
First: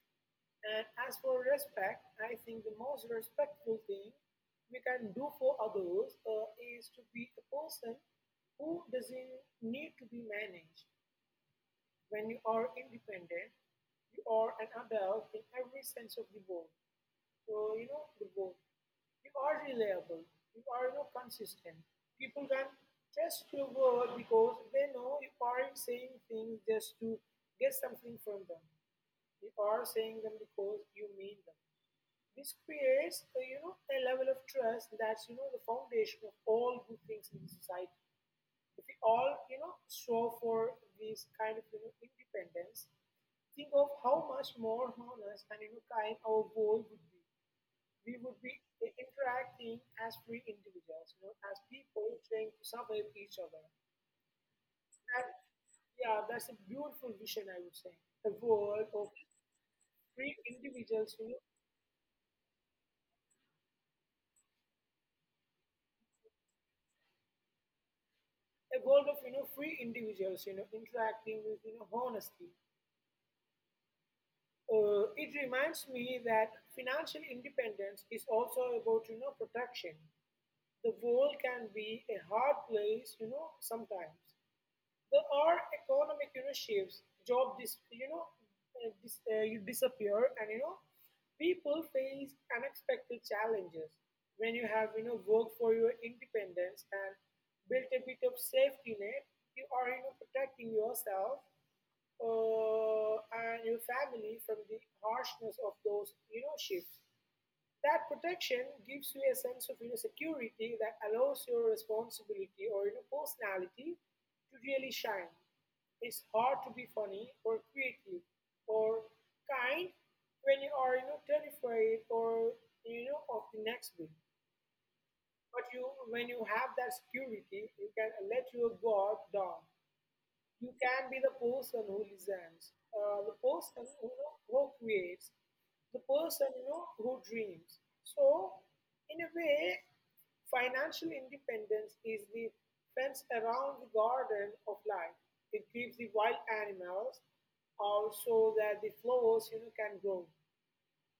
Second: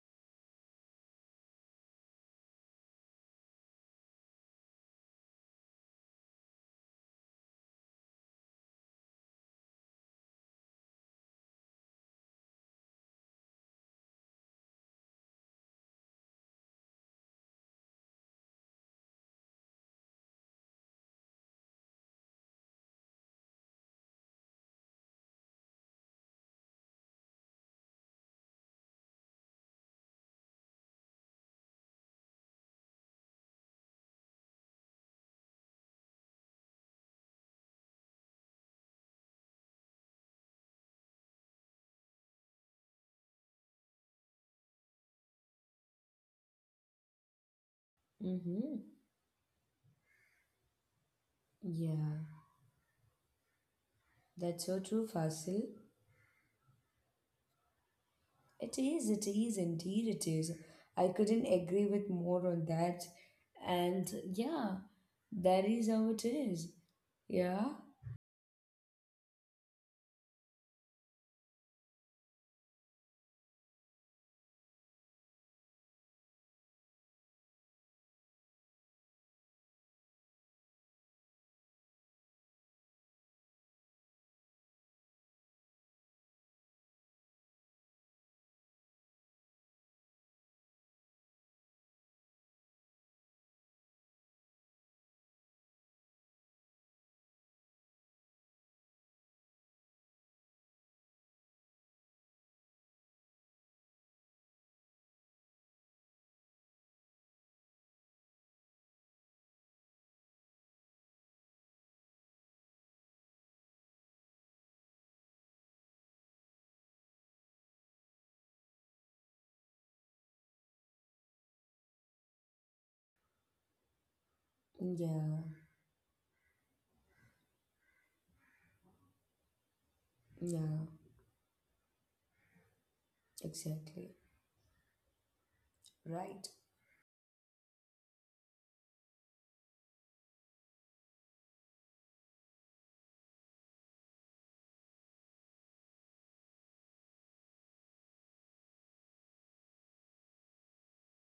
[SPEAKER 2] And as for respect, I think the most respectful thing we can do for others is to be a person who doesn't need to be managed. When you are independent, you are an adult in every sense of the word. So, the word. You are reliable. You are consistent. People can trust your word because they know you aren't saying things just to get something from them. You are saying them because you mean them. This creates, a level of trust that's, the foundation of all good things in the society. If we all, show for this kind of, independence, think of how much more honest and, kind our world would be. We would be
[SPEAKER 1] Mm-hmm.
[SPEAKER 2] interacting as free individuals, as people
[SPEAKER 1] Yeah,
[SPEAKER 2] trying to survive each other.
[SPEAKER 1] that's so true,
[SPEAKER 2] That,
[SPEAKER 1] Fasil.
[SPEAKER 2] yeah, that's a beautiful vision, I would say. A world of
[SPEAKER 1] It is, indeed it
[SPEAKER 2] free
[SPEAKER 1] is. I
[SPEAKER 2] individuals, you know,
[SPEAKER 1] couldn't agree with more on that. And yeah, that is how it is. Yeah.
[SPEAKER 2] a world of you know free individuals interacting with honesty. It reminds me that financial independence is also about protection. The world can be a hard place, sometimes. There are economic shifts. Job dis, you disappear, and people face unexpected challenges. When you have worked for your independence and built a bit of safety net, you are protecting yourself uh, and your family from the harshness of those shifts. That protection gives you a sense of security that allows your responsibility or personality to really shine. It's hard to be funny or creative or kind when you are terrified or of the next bit.
[SPEAKER 1] Yeah.
[SPEAKER 2] But you, when you have that security, you can let your guard down.
[SPEAKER 1] Yeah.
[SPEAKER 2] You can be the person who listens, the person who,
[SPEAKER 1] Exactly.
[SPEAKER 2] who creates, the
[SPEAKER 1] Right.
[SPEAKER 2] person who dreams. So, in a way, financial independence is the fence around the garden of life. It keeps the wild animals out so that the flowers can grow.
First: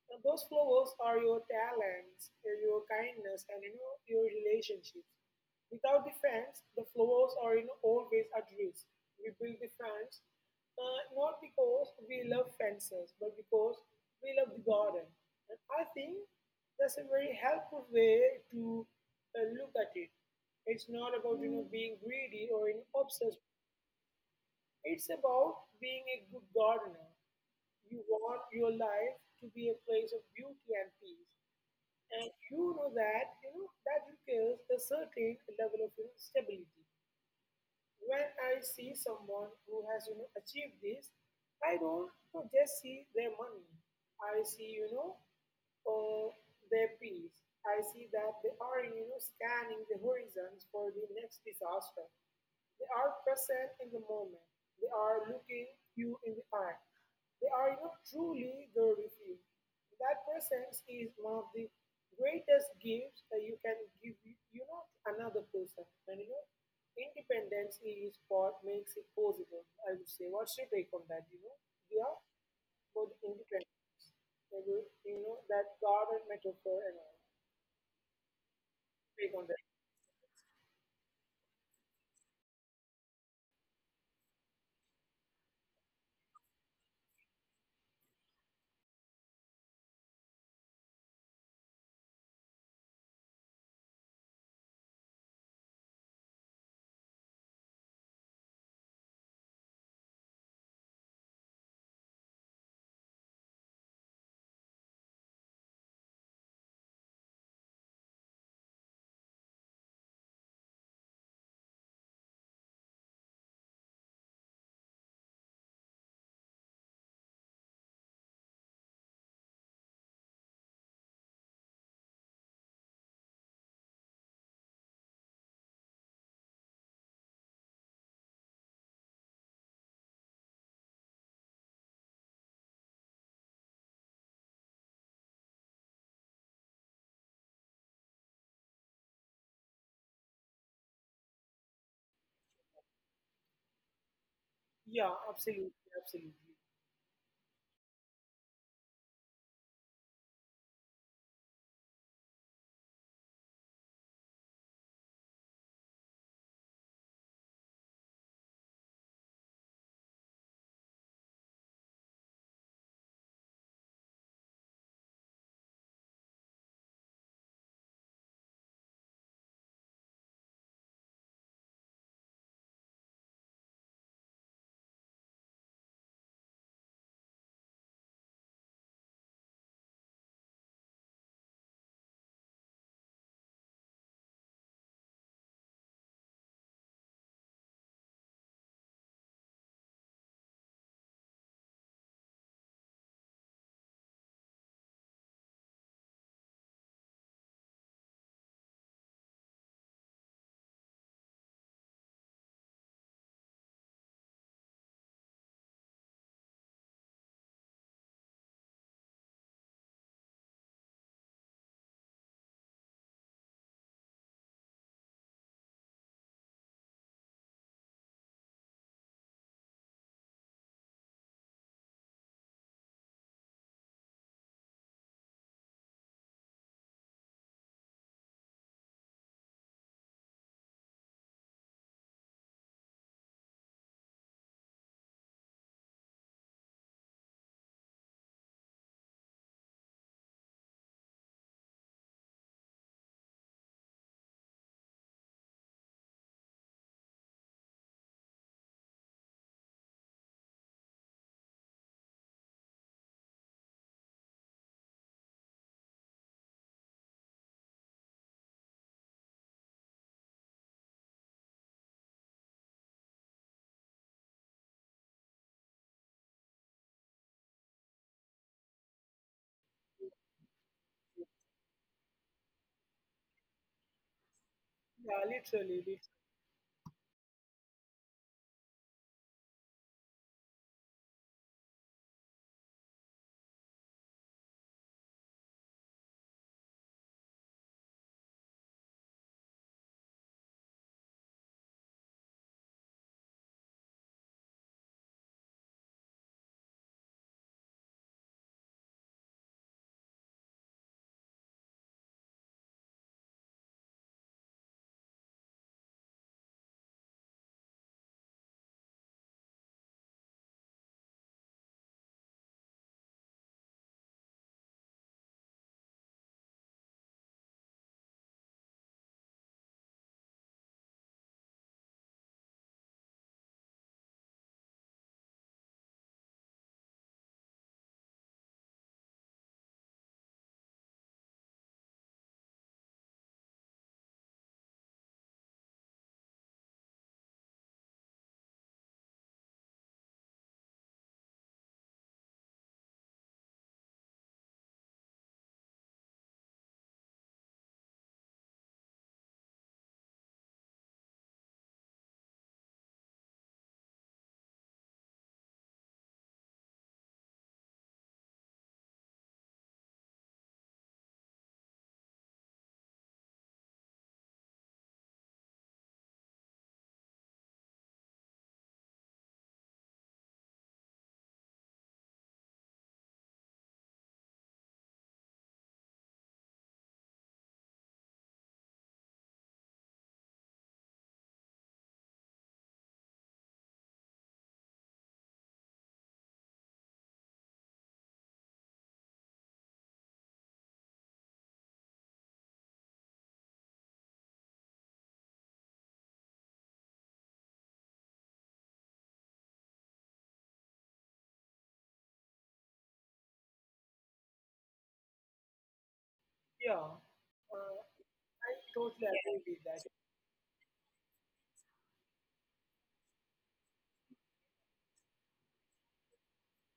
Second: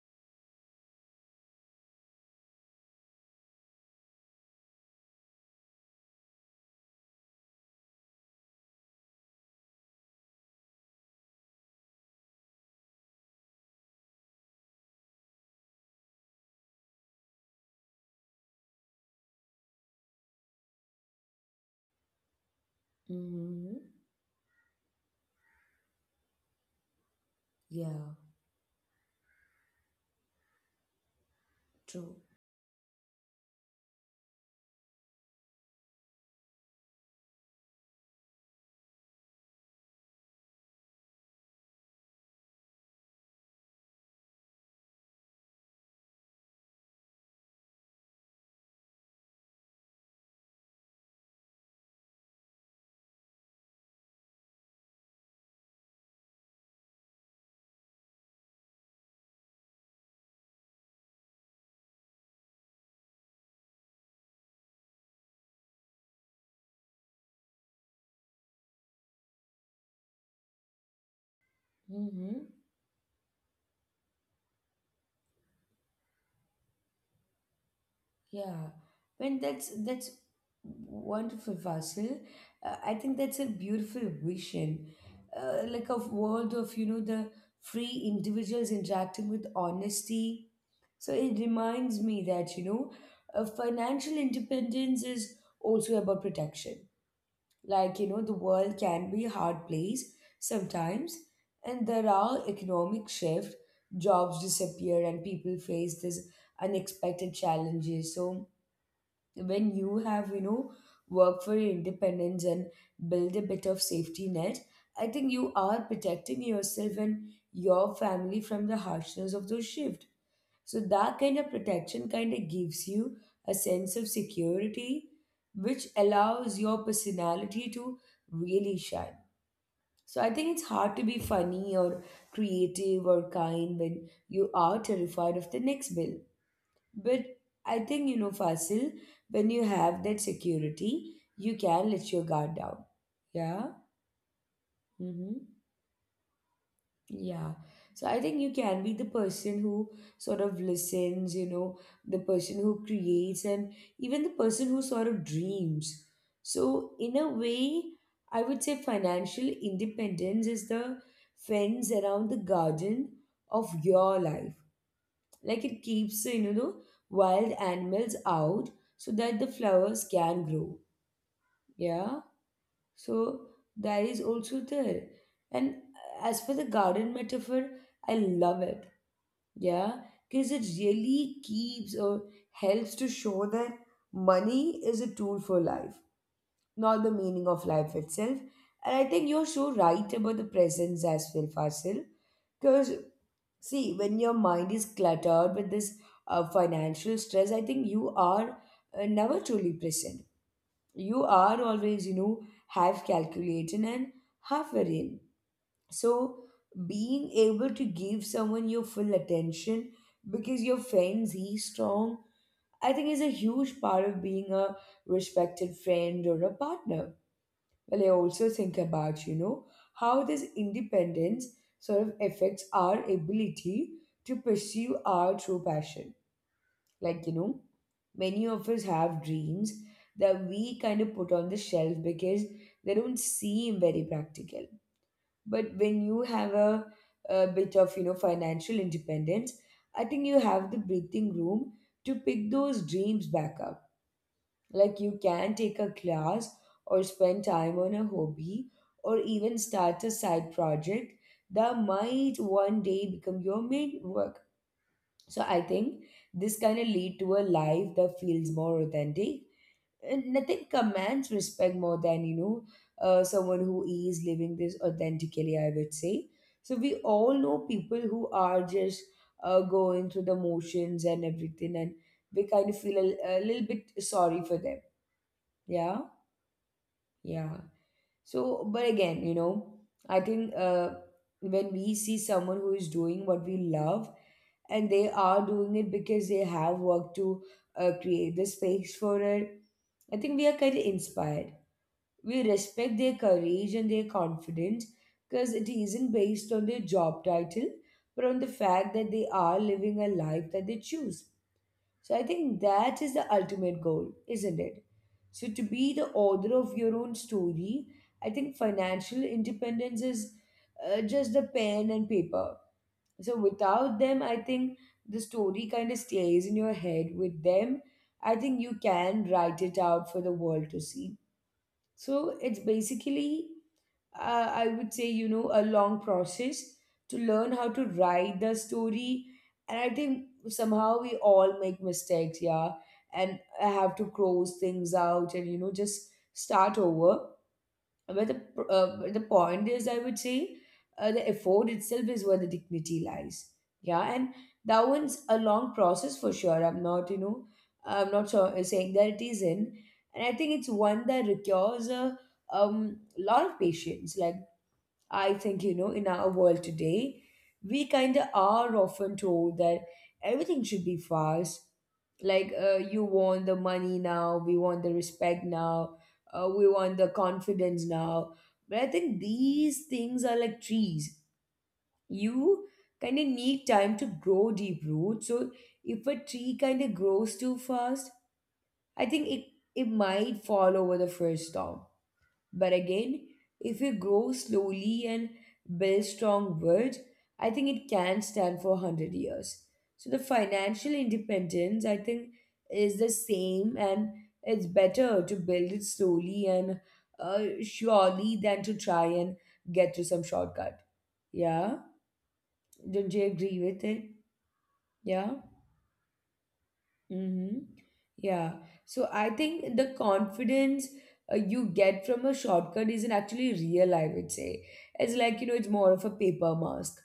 [SPEAKER 2] So those flowers are your talents, your kindness, and your relationships. Without the fence, the flowers are always at risk. We build the fence not because we love fences, but because we love the garden. And I think that's a very helpful way to look at it. It's not about being greedy or obsessed.
[SPEAKER 1] Mm-hmm.
[SPEAKER 2] It's about being a good gardener. You
[SPEAKER 1] Yeah,
[SPEAKER 2] want your life to be a place of beauty and peace,
[SPEAKER 1] true.
[SPEAKER 2] and that requires a certain level of stability. When I see someone who has achieved this, I don't just see their money. I see uh, their peace. I see that they are scanning the horizons for the next disaster. They are present in the moment. They are looking you in the eye. They are truly there with you. That presence is one of the greatest gifts that you can give another person. And independence is what makes it possible. I would say, what's your take on that? We are
[SPEAKER 1] Mm-hmm.
[SPEAKER 2] both independence. They will, that garden metaphor and all.
[SPEAKER 1] Yeah,
[SPEAKER 2] Take
[SPEAKER 1] and
[SPEAKER 2] on that.
[SPEAKER 1] that's wonderful, Vasil. I think that's a beautiful vision, like a world of, you know, the free individuals interacting with honesty. So it reminds me that, you know, financial independence is also about protection. Like, you know, the world can be a hard place sometimes, and there are economic shift, jobs disappear, and people face these unexpected challenges. So when you have, you know, work for your independence and build a bit of safety net, I think you are protecting yourself and your family from the harshness of those shift. So that kind of protection kind of gives you a sense of security, which allows your personality to really shine. So I think it's hard to be funny or creative or kind when you are terrified of the next bill. But I think, you know, Fasil, when you have that security, you can let your guard down. Yeah?
[SPEAKER 2] Yeah,
[SPEAKER 1] Mm-hmm.
[SPEAKER 2] absolutely, absolutely.
[SPEAKER 1] Yeah. So I think you can be the person who sort of listens, you know, the person who creates, and even the person who sort of dreams. So, in a way, I would say financial independence is the fence around the garden of your life. Like it keeps, you know, the wild animals out so that the flowers can grow. Yeah. So, that is also there. And as for the garden metaphor, I love it, yeah, because it really keeps or helps to show that money is a tool for life, not the meaning of life itself. And I think you're so right about the presence as well, Fasil. Because, see, when your mind is cluttered with this financial stress, I think you are never truly present. You are always, you know, half calculating and half worrying, so being able to give someone your full attention, because your friends he's strong, I think is a huge part of being a respected friend or a partner. Well, I also think about, you know, how this independence sort of affects our ability to pursue our true passion. Like, you know, many of us have dreams that we kind of put on the shelf because they don't seem very practical. But when you have a bit of, you know, financial independence, I think you have the breathing room to pick those dreams back up. Like, you can take a class, or spend time on a hobby, or even start a side project that might one day become your main work. So I think this kind of lead to a life that feels more authentic, and nothing commands respect more than, you know, someone who is living this authentically, I would say. So we all know people who are just going through the motions and everything, and we kind of feel a little bit sorry for them.
[SPEAKER 2] Yeah,
[SPEAKER 1] Yeah.
[SPEAKER 2] literally, literally.
[SPEAKER 1] Yeah. So, but again, you know, I think, when we see someone who is doing what we love, and they are doing it because they have worked to create the space for it, I think we are kind of inspired. We respect their courage and their confidence because it isn't based on their job title, but on the fact that they are living a life that they choose. So I think that is the ultimate goal, isn't it? So, to be the author of your own story, I think financial independence is just the pen and paper. So without them, I think the story kind of stays in your head. With them, I think you can write it out for the world to see. So it's basically, I would say, you know, a long process to learn how to write the story. And I think somehow we all make mistakes, yeah. And I have to close things out and, you know, just start over. But but the point is, I would say, the effort itself is where the dignity lies. Yeah, and that one's a long process for sure. I'm not, you know, I'm not sure, saying that it isn't. And I think it's one that requires a lot of patience. Like, I think, you know, in our world today, we kind of are often told that everything should be fast. Like, you want the money now, we want the respect now, we want the confidence now. But I think these things are like trees. You kind of need time to grow deep roots. So, if a tree kind of grows too fast, I think it, it might fall over the first storm. But again, if we grow slowly and build strong words, I think it can stand for 100 years. So the financial independence, I think, is the same, and it's better to build it slowly and surely than to try and get to some shortcut. Yeah? Don't you agree with it? Yeah?
[SPEAKER 2] Yeah.
[SPEAKER 1] Mm-hmm.
[SPEAKER 2] Uh,
[SPEAKER 1] Yeah.
[SPEAKER 2] I
[SPEAKER 1] So I
[SPEAKER 2] totally
[SPEAKER 1] think
[SPEAKER 2] agree with
[SPEAKER 1] the
[SPEAKER 2] that.
[SPEAKER 1] confidence you get from a shortcut isn't actually real, I would say. It's like, you know, it's more of a paper mask.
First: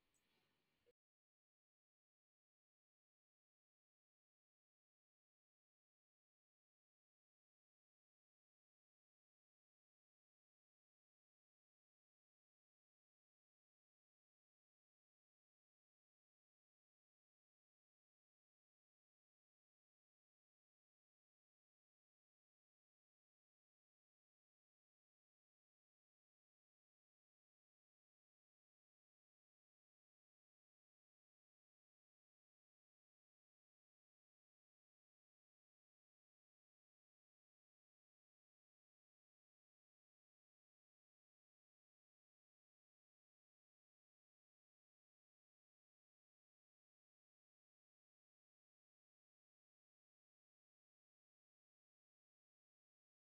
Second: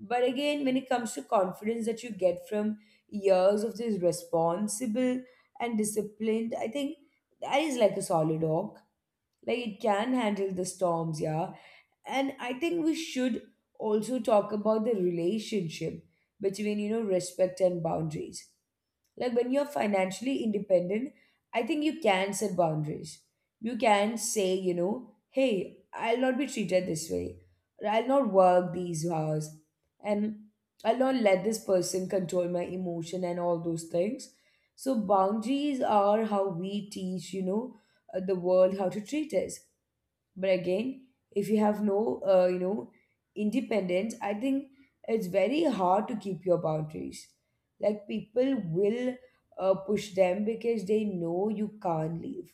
[SPEAKER 1] But again, when it comes to confidence that you get from years of this responsible and disciplined, I think that is like a solid oak. Like, it can handle the storms, yeah. And I think we should also talk about the relationship between, you know, respect and boundaries. Like, when you're financially independent, I think you can set boundaries. You can say, you know, hey, I'll not be treated this way. Or I'll not work these hours. And I'll not let this person control my emotion and all those things. So boundaries are how we teach, you know, the world how to treat us. But again, if you have no you know, independence, I think it's very hard to keep your boundaries. Like, people will push them because they know you can't leave.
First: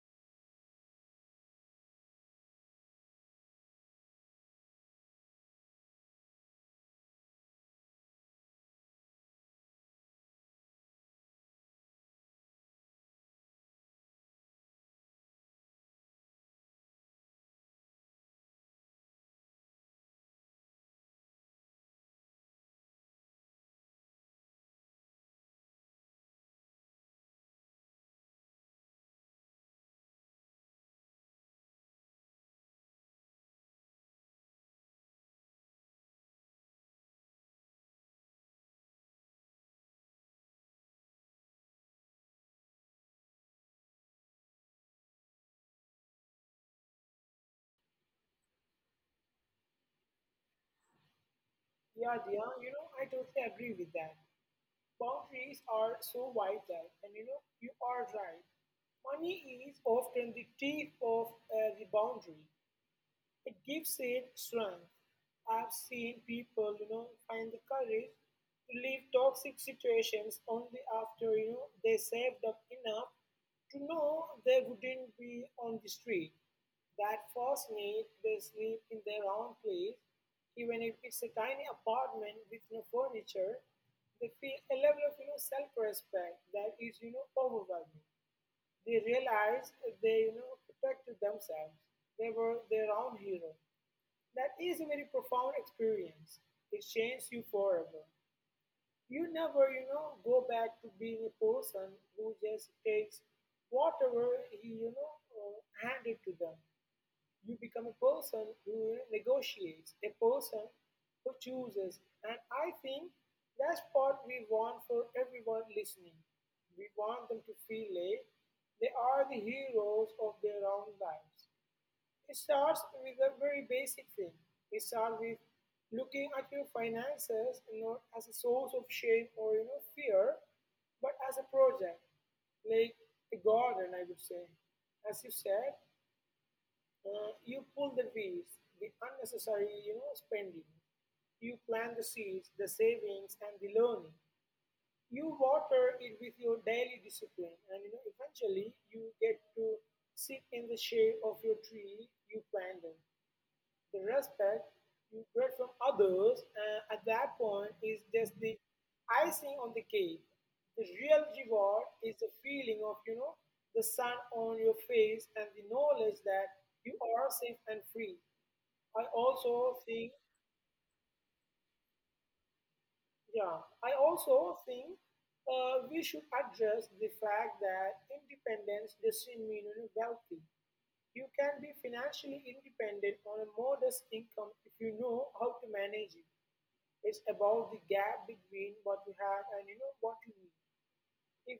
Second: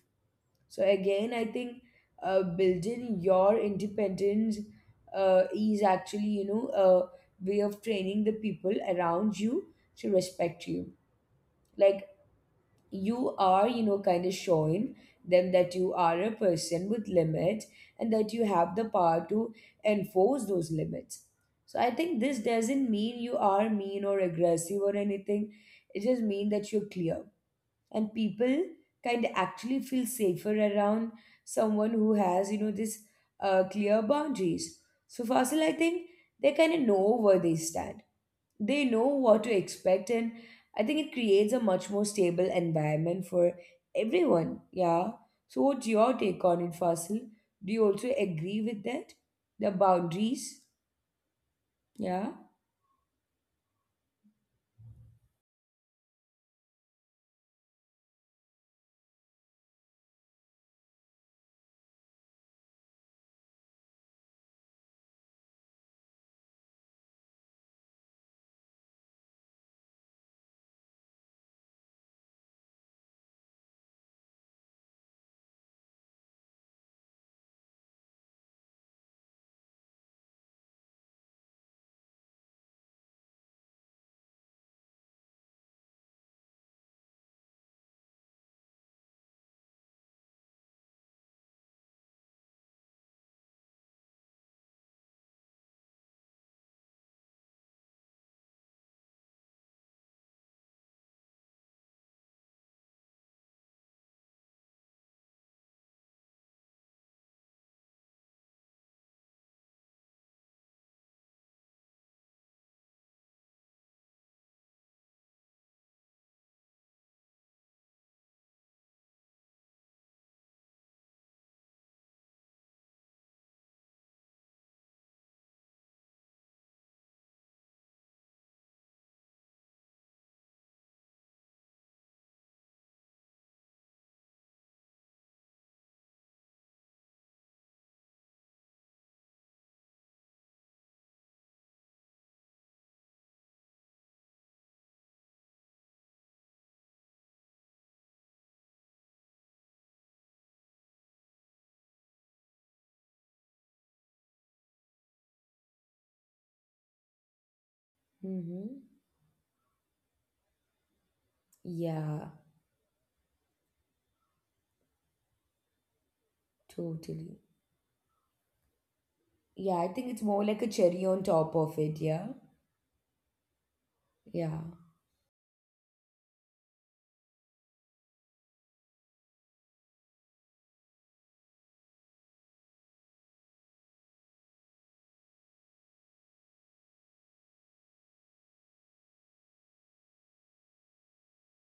[SPEAKER 1] So again, I think building your independence is actually, you know, a way of training the people around you to respect you. Like, you are, you know, kind of showing them that you are a person with limits, and that you have the power to enforce those limits. So I think this doesn't mean you are mean or aggressive or anything. It just means that you're clear. And people kind of actually feel safer around someone who has, you know, this clear boundaries. So, Fasil, I think they kind of know where they stand, they know what to expect, and I think it creates a much more stable environment for everyone. Yeah. So what's your take on it, Fasil? Do you also agree with that, the boundaries? Yeah?
[SPEAKER 2] Yeah, Dia, I totally agree with that. Boundaries are so vital, and you are right. Money is often the teeth of the boundary. It gives it strength. I've seen people, find the courage to leave toxic situations only after, they saved up enough to know they wouldn't be on the street. That first night they sleep in their own place, even if it's a tiny apartment with no furniture, they feel a level of self-respect that is overwhelming. They realize they protected themselves. They were their own hero. That is a very profound experience. It changes you forever. You never, go back to being a person who just takes whatever he, handed to them. You become a person who negotiates, a person who chooses. And I think that's what we want for everyone listening. We want them to feel like they are the heroes of their own lives. It starts with a very basic thing. It starts with looking at your finances not as a source of shame or fear, but as a project, like a garden, I would say. As you said, you pull the weeds, the unnecessary spending. You plant the seeds, the savings, and the learning. You water it with your daily discipline, and eventually you get to sit in the shade of your tree you planted. The respect you get from others at that point is just the
[SPEAKER 1] Mm-hmm.
[SPEAKER 2] icing on the cake. The real reward is
[SPEAKER 1] Yeah,
[SPEAKER 2] the feeling of, the sun on your face and the knowledge that you
[SPEAKER 1] totally.
[SPEAKER 2] are safe and free. I
[SPEAKER 1] Yeah,
[SPEAKER 2] also
[SPEAKER 1] I think it's
[SPEAKER 2] think,
[SPEAKER 1] more like a cherry on top of it, yeah.
[SPEAKER 2] yeah, I
[SPEAKER 1] Yeah.
[SPEAKER 2] also think we should address the fact that independence doesn't mean wealthy. You can be financially independent on a modest income if you know how to manage it. It's about the gap between what you have and what you need.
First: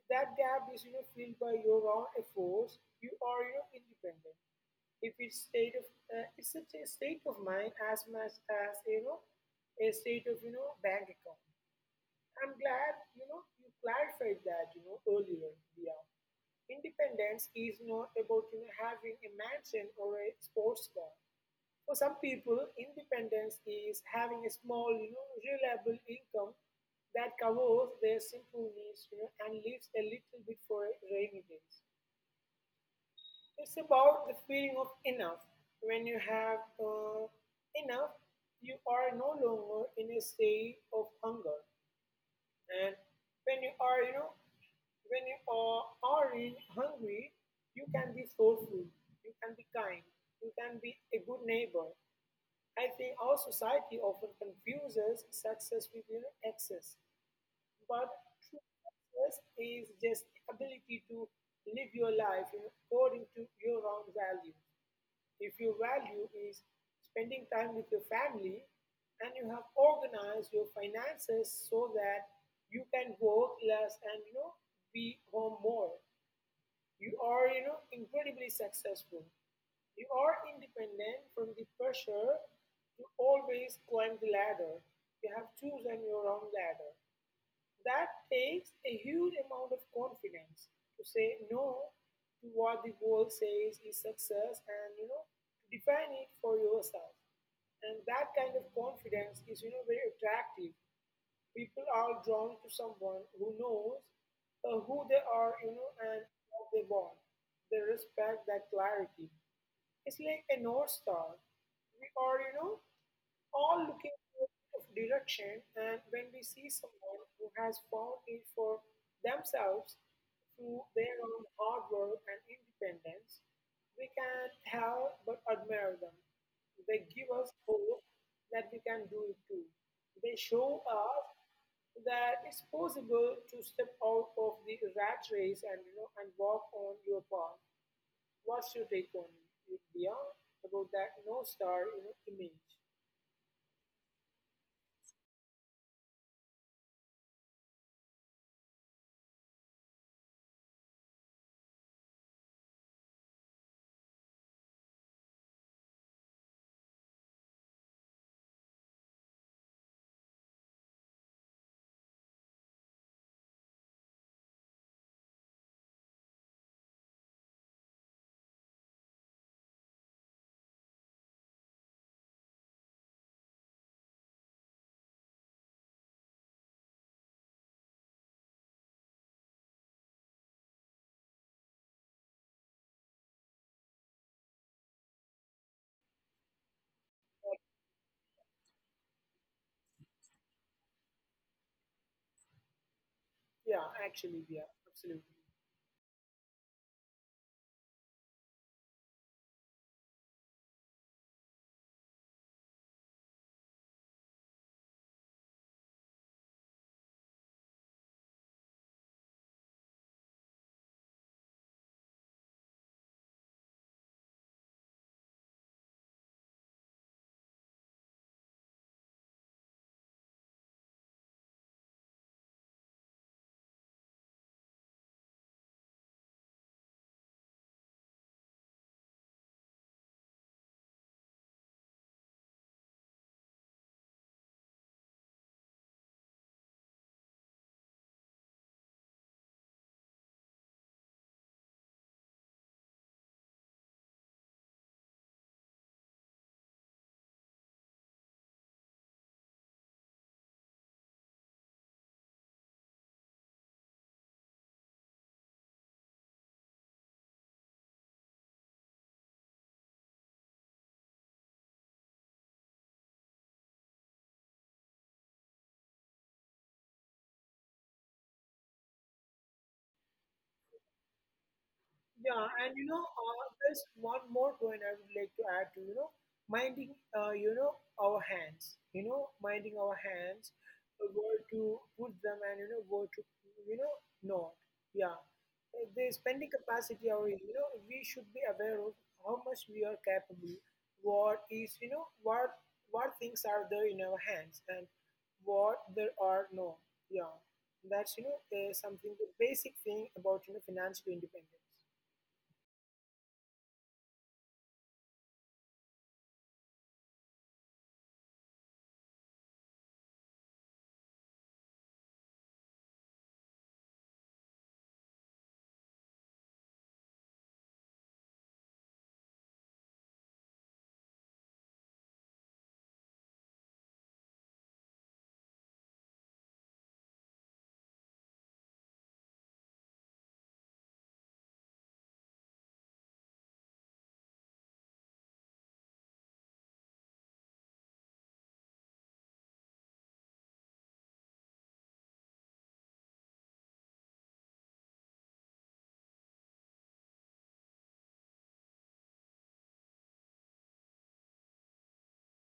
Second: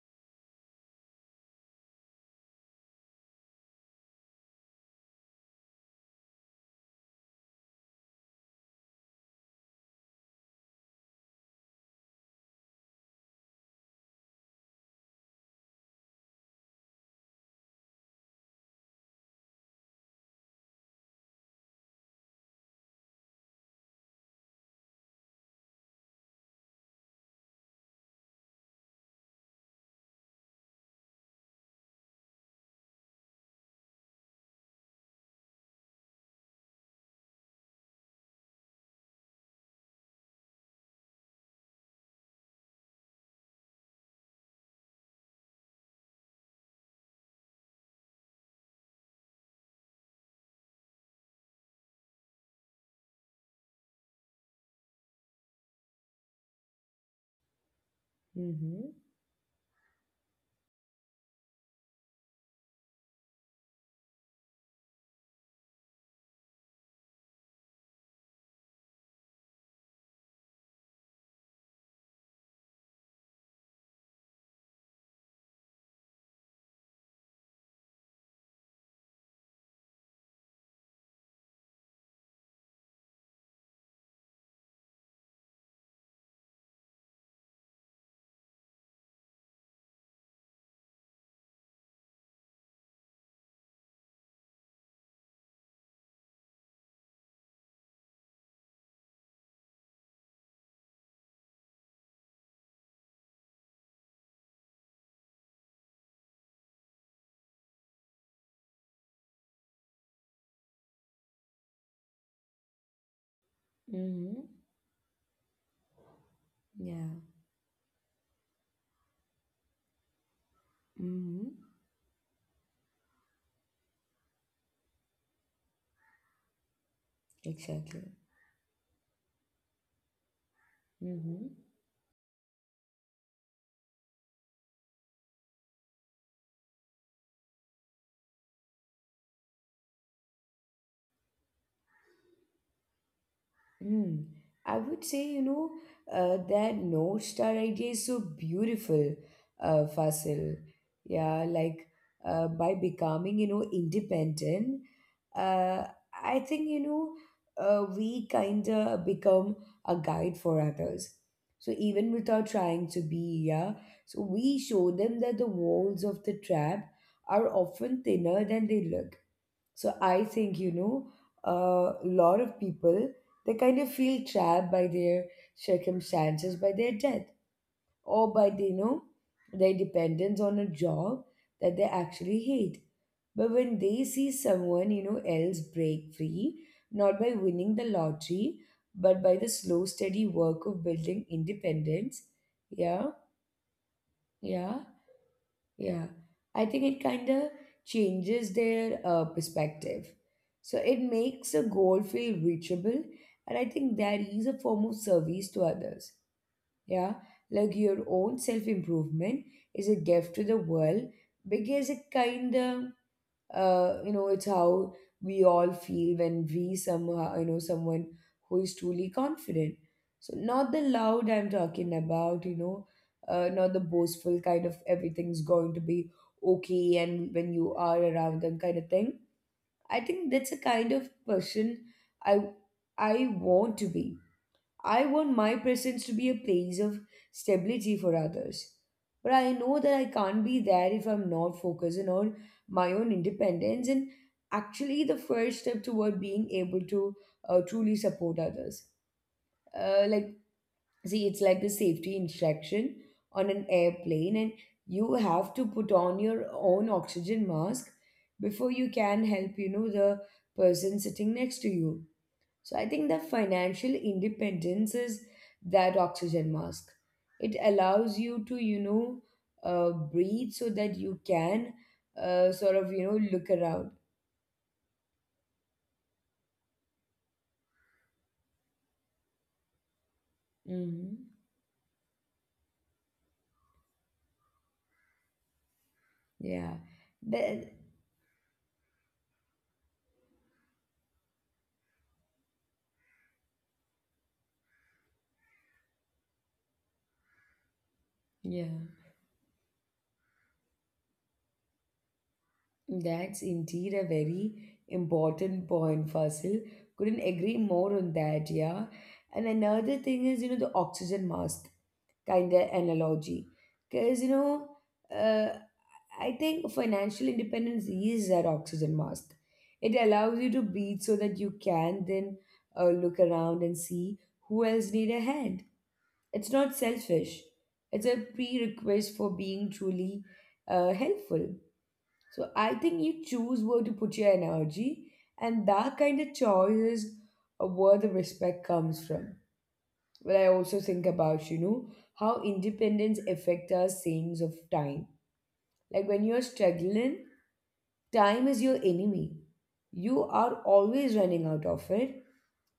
[SPEAKER 2] If that gap is filled by your own efforts, you are independent. If it's state of it's such a state of mind as much as a state of bank account. I'm glad you clarified that earlier. Yeah, independence is not about having a mansion or a sports car. For some people, independence is having a small, reliable income that covers their simple needs, and leaves a little bit for rainy days. It's about the feeling of enough. When you have enough, you are no longer in a state of hunger. And when you are, are in hungry, you can be thoughtful, you can be kind, you can be a good neighbor. I think our society often confuses success with access. But true
[SPEAKER 1] Mm-hmm.
[SPEAKER 2] success is just the ability to live your life according to your own value. If your value is spending time with your family and you have organized your finances so that you can work less and be home more, you are, incredibly successful. You are independent from the pressure to always climb the ladder. You have chosen your own ladder. That takes a huge amount of confidence to say no to what the world says is success and, to define it for yourself. And that kind of confidence is, very attractive. People are drawn to someone who knows who they are, and what they want. They respect that clarity. It's like a north star. We are, all looking
[SPEAKER 1] Mm-hmm.
[SPEAKER 2] for of direction, and when we see
[SPEAKER 1] Yeah.
[SPEAKER 2] someone who has found it for themselves through their
[SPEAKER 1] Mm-hmm.
[SPEAKER 2] own hard work and independence, we can not help but admire them. They give us
[SPEAKER 1] Exactly.
[SPEAKER 2] hope that we can do it too. They show
[SPEAKER 1] Mm-hmm.
[SPEAKER 2] us that it's possible to step out of the rat race and and walk on your path. What's your take on it, Dia, about that no star image?
[SPEAKER 1] Hmm. I would say, you know, that North Star idea is so beautiful, Fasil. Yeah, like, by becoming, you know, independent, uh, I think, you know, we kind of become a guide for others. So even without trying to be, yeah, so we show them that the walls of the trap are often thinner than they look. So I think, you know, a lot of people, they kind of feel trapped by their circumstances, by their death, or by, you know, their dependence on a job that they actually hate. But when they see someone, you know, else break free, not by winning the lottery, but by the slow, steady work of building independence, yeah,
[SPEAKER 2] Yeah, actually,
[SPEAKER 1] yeah,
[SPEAKER 2] yeah, absolutely.
[SPEAKER 1] yeah, I think it kind of changes their perspective. So it makes a goal feel reachable, and I think that is a form of service to others. Yeah, like your own self improvement is a gift to the world, because it kind of you know, it's how we all feel when we somehow, you know, someone who is truly confident. So, not the loud, I'm talking about, you know, not the boastful kind of everything's going to be okay and when you are around them kind of thing. I think that's a kind of person i I want to be. I want my presence to be a place of stability for others. But I know that I can't be there if I'm not focusing on my own independence, and actually the first step toward being able to truly support others. Like, see, it's like the safety instruction on an airplane, and you have to put on your own oxygen mask before you can help, you know, the person sitting next to you. So I think that financial independence is that oxygen mask. It allows you to, you know, breathe so that you can sort
[SPEAKER 2] Yeah,
[SPEAKER 1] of, you
[SPEAKER 2] and
[SPEAKER 1] know, look around.
[SPEAKER 2] there's one more point I would like to add to, minding, our hands,
[SPEAKER 1] Hmm.
[SPEAKER 2] where to put them and, where to, you know, not. Yeah. The
[SPEAKER 1] Yeah.
[SPEAKER 2] spending capacity, or,
[SPEAKER 1] That,
[SPEAKER 2] we should be aware of how much we are capable, what is, you know, what things are there in our hands and what there are no. Yeah. That's,
[SPEAKER 1] yeah.
[SPEAKER 2] something, the basic thing about, financial independence.
[SPEAKER 1] That's indeed a very important point, Fasil. Couldn't agree more on that, yeah. And another thing is, you know, the oxygen mask kind of analogy. Because, you know, uh, I think financial independence is that oxygen mask. It allows you to breathe so that you can then look around and see who else need a hand. It's not selfish. It's a prerequisite for being truly helpful. So I think you choose where to put your energy, and that kind of choice is where the respect comes from. But I also think about, you know, how independence affects our sense of time. Like, when you're struggling, time is your enemy. You are always running out of it,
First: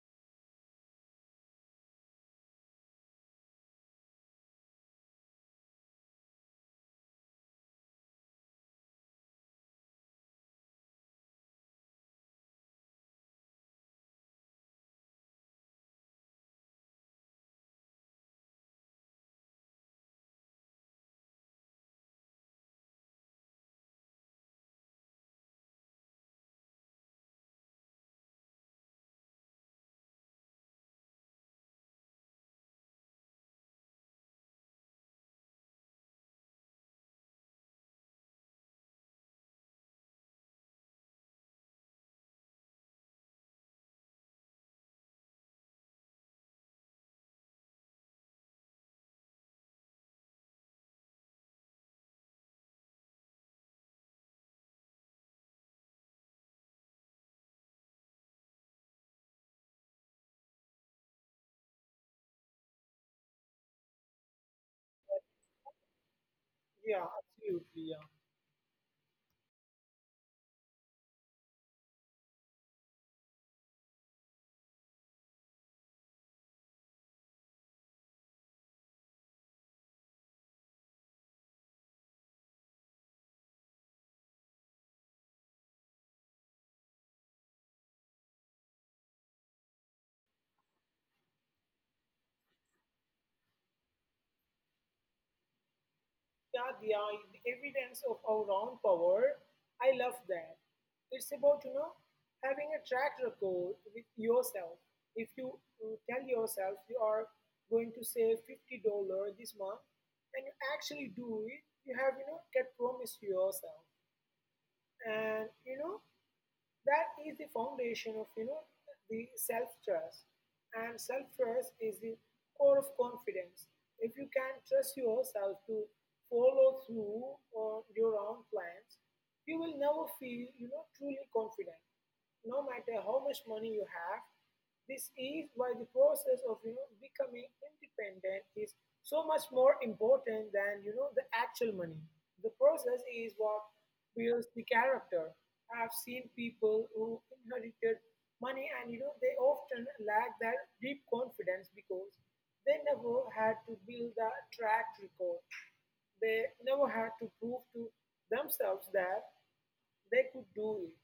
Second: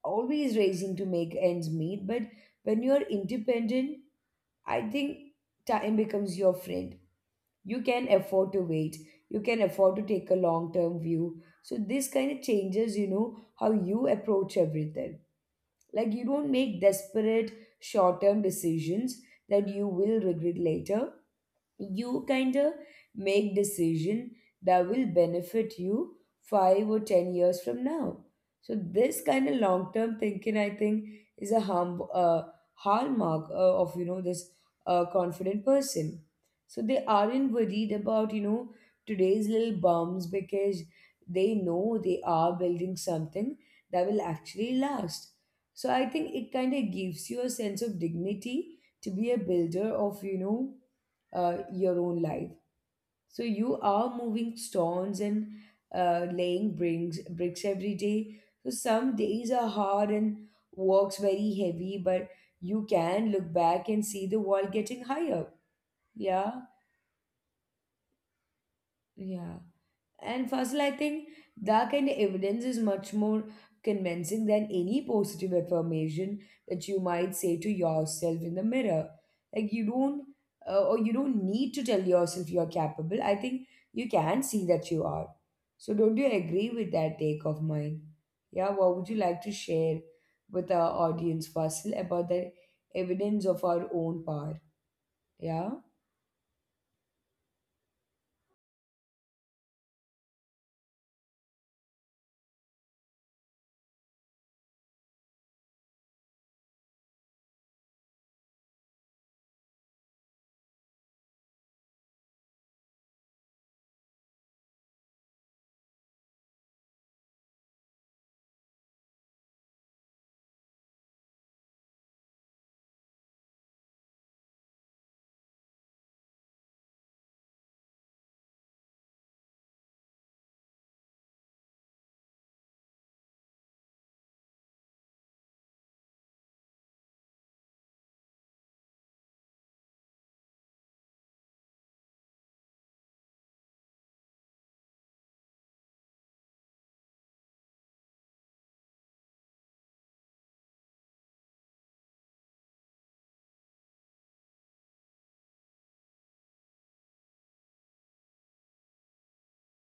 [SPEAKER 1] always racing to make ends meet. But when you are independent, I think time becomes your friend. You can afford to wait, you can afford to take a long term view. So, this kind of changes, you know, how you approach everything. Like, you don't make desperate short term decisions that you will regret later. You kind of make decision that will benefit you 5 or 10 years from now. So this kind of long term thinking, I think, is a harm hallmark of, you know, this confident person. So they aren't worried about, you know, today's little bumps because they know they are building something that will actually last. So I think it kind of gives you a sense of dignity to be a builder of, you know, your own life. So you are moving stones and laying bricks every day. So some days are hard and works very heavy, but you can look back and see the wall getting higher.
[SPEAKER 2] Yeah, absolutely.
[SPEAKER 1] Yeah.
[SPEAKER 2] Yeah,
[SPEAKER 1] Yeah. And Fazil, I think that kind of evidence is much more convincing than any positive affirmation that you might say to yourself in the mirror. Like you don't need to tell yourself you're capable. I think you can see that you are. So don't you agree with that take of mine? Yeah. What would you like to share with our audience, Fazil, about the evidence of our own power?
[SPEAKER 2] yeah the,
[SPEAKER 1] Yeah.
[SPEAKER 2] uh, the evidence of our own power. I love that. It's about having a track record with yourself. If you tell yourself you are going to save $50 this month, and you actually do it, you have kept promise to yourself, and that is the foundation of the self trust, and self trust is the core of confidence. If you can trust yourself to follow through on your own plans, you will never feel truly confident, no matter how much money you have. This is why the process of becoming independent is so much more important than the actual money. The process is what builds the character. I've seen people who inherited money, and they often lack that deep confidence because they never had to build a track record. They never had to prove to themselves that they could do it.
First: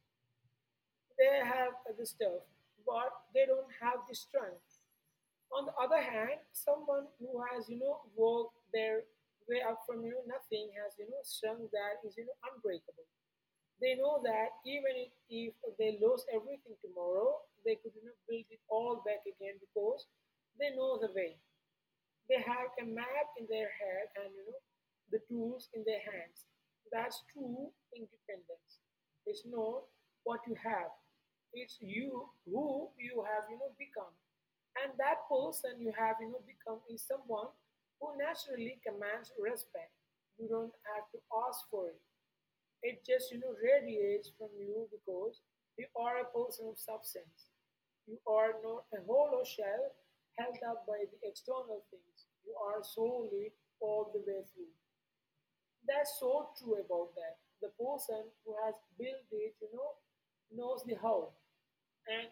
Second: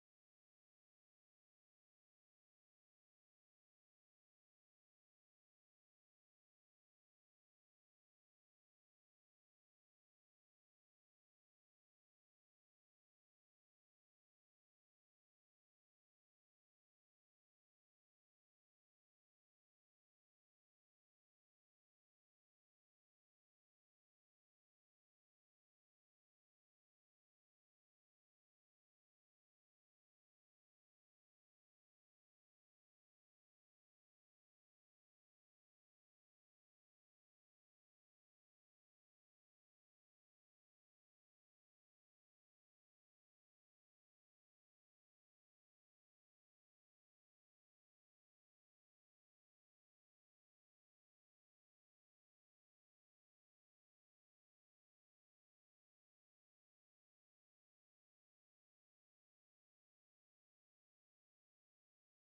[SPEAKER 2] They have the stuff, but they don't have the strength. On the other hand, someone who has worked their way up from nothing has strength that is unbreakable. They know that even if they lose everything tomorrow, they could build it all back again because they know the way. They have a map in their head, and the tools in their hands. That's true independence. It's not what you have. It's you who you have become. And that person you have become is someone who naturally commands respect. You don't have to ask for it. It just radiates from you because you are a person of substance. You are not a hollow shell held up by the external things. You are solely all the way through. That's so true about that. The person who has built it, knows the how. And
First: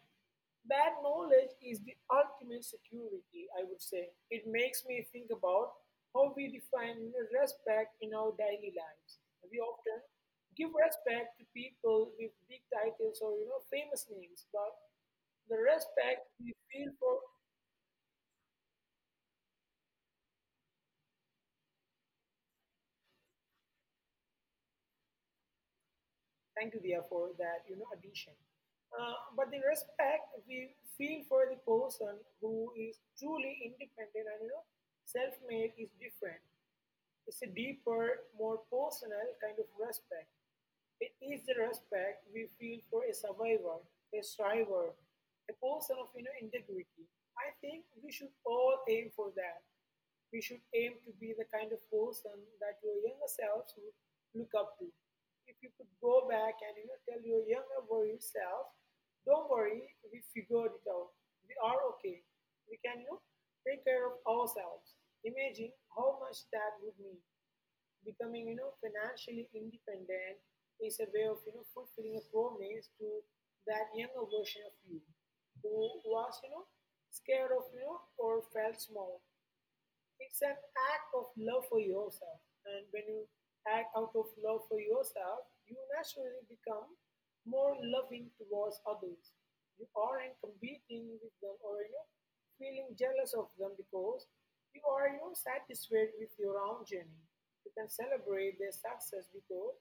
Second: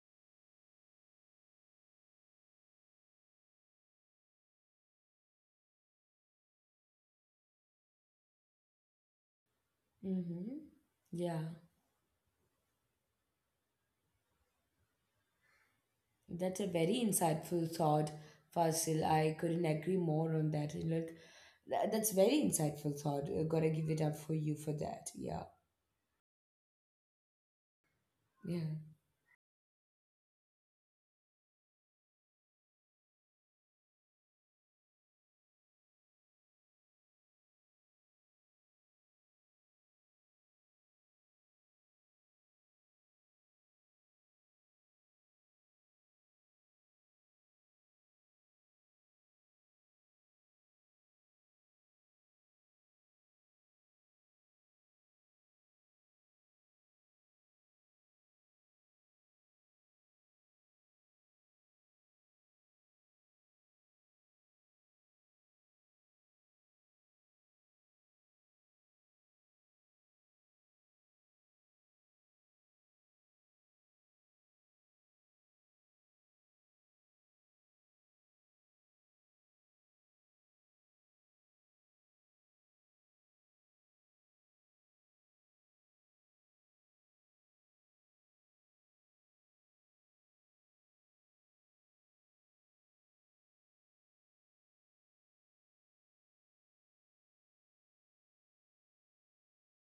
[SPEAKER 2] that knowledge is the ultimate security, I would say. It makes me think about how we define, respect in our daily lives. We often
[SPEAKER 1] Mm-hmm.
[SPEAKER 2] give respect to
[SPEAKER 1] Yeah.
[SPEAKER 2] people with big titles or famous names, but the respect we
[SPEAKER 1] That's a very
[SPEAKER 2] feel for.
[SPEAKER 1] insightful thought, Fasil. I couldn't agree more on that. Look, that's very insightful thought. Gotta give it up for you for that. Yeah,
[SPEAKER 2] Thank you, dear, for that addition.
[SPEAKER 1] yeah.
[SPEAKER 2] But the respect we feel for the person who is truly independent and self-made is different. It's a deeper, more personal kind of respect. It is the respect we feel for a survivor, a striver, a person of, integrity. I think we should all aim for that. We should aim to be the kind of person that your younger selves would look up to. If you could go back and, tell your younger worried self, don't worry, we figured it out. We are okay. We can, take care of ourselves. Imagine how much that would mean. Becoming, financially independent is a way of, fulfilling a promise to that younger version of you who was, scared of, or felt small. It's an act of love for yourself. And when you act out of love for yourself, you naturally become more loving towards others. You aren't competing with them or, feeling jealous of them because you are, satisfied with your own journey. You can celebrate their success because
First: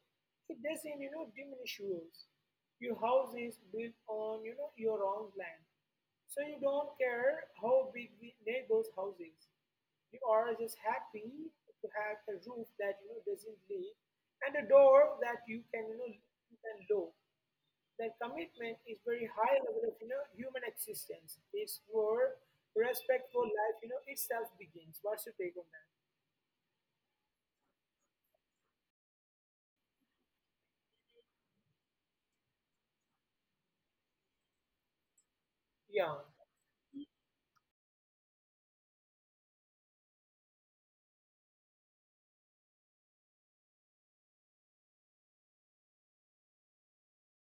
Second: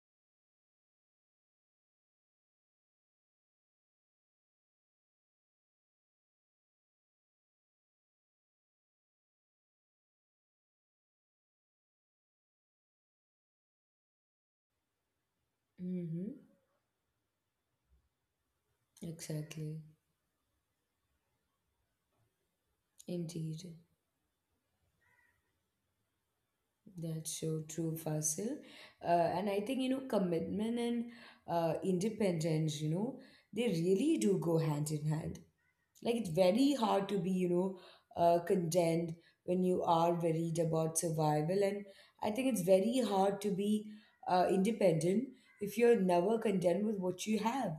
[SPEAKER 2] it doesn't diminish yours. Your house is built on your own land. So you don't care how big the neighbor's house is. You are just happy to have a roof that doesn't leak and a door that
[SPEAKER 1] Mm-hmm.
[SPEAKER 2] you can lock. That commitment is very high
[SPEAKER 1] Exactly.
[SPEAKER 2] level of human existence. It's where respect for
[SPEAKER 1] Indeed.
[SPEAKER 2] life itself begins. What's your take on that?
[SPEAKER 1] That's so true, Fasil. Uh, and I think, you know, commitment and independence, you know, they really do go hand in hand. Like
[SPEAKER 2] Yeah.
[SPEAKER 1] it's very hard to be, you know, content when you are worried about survival, and I think it's very hard to be independent if you're never content with what you have.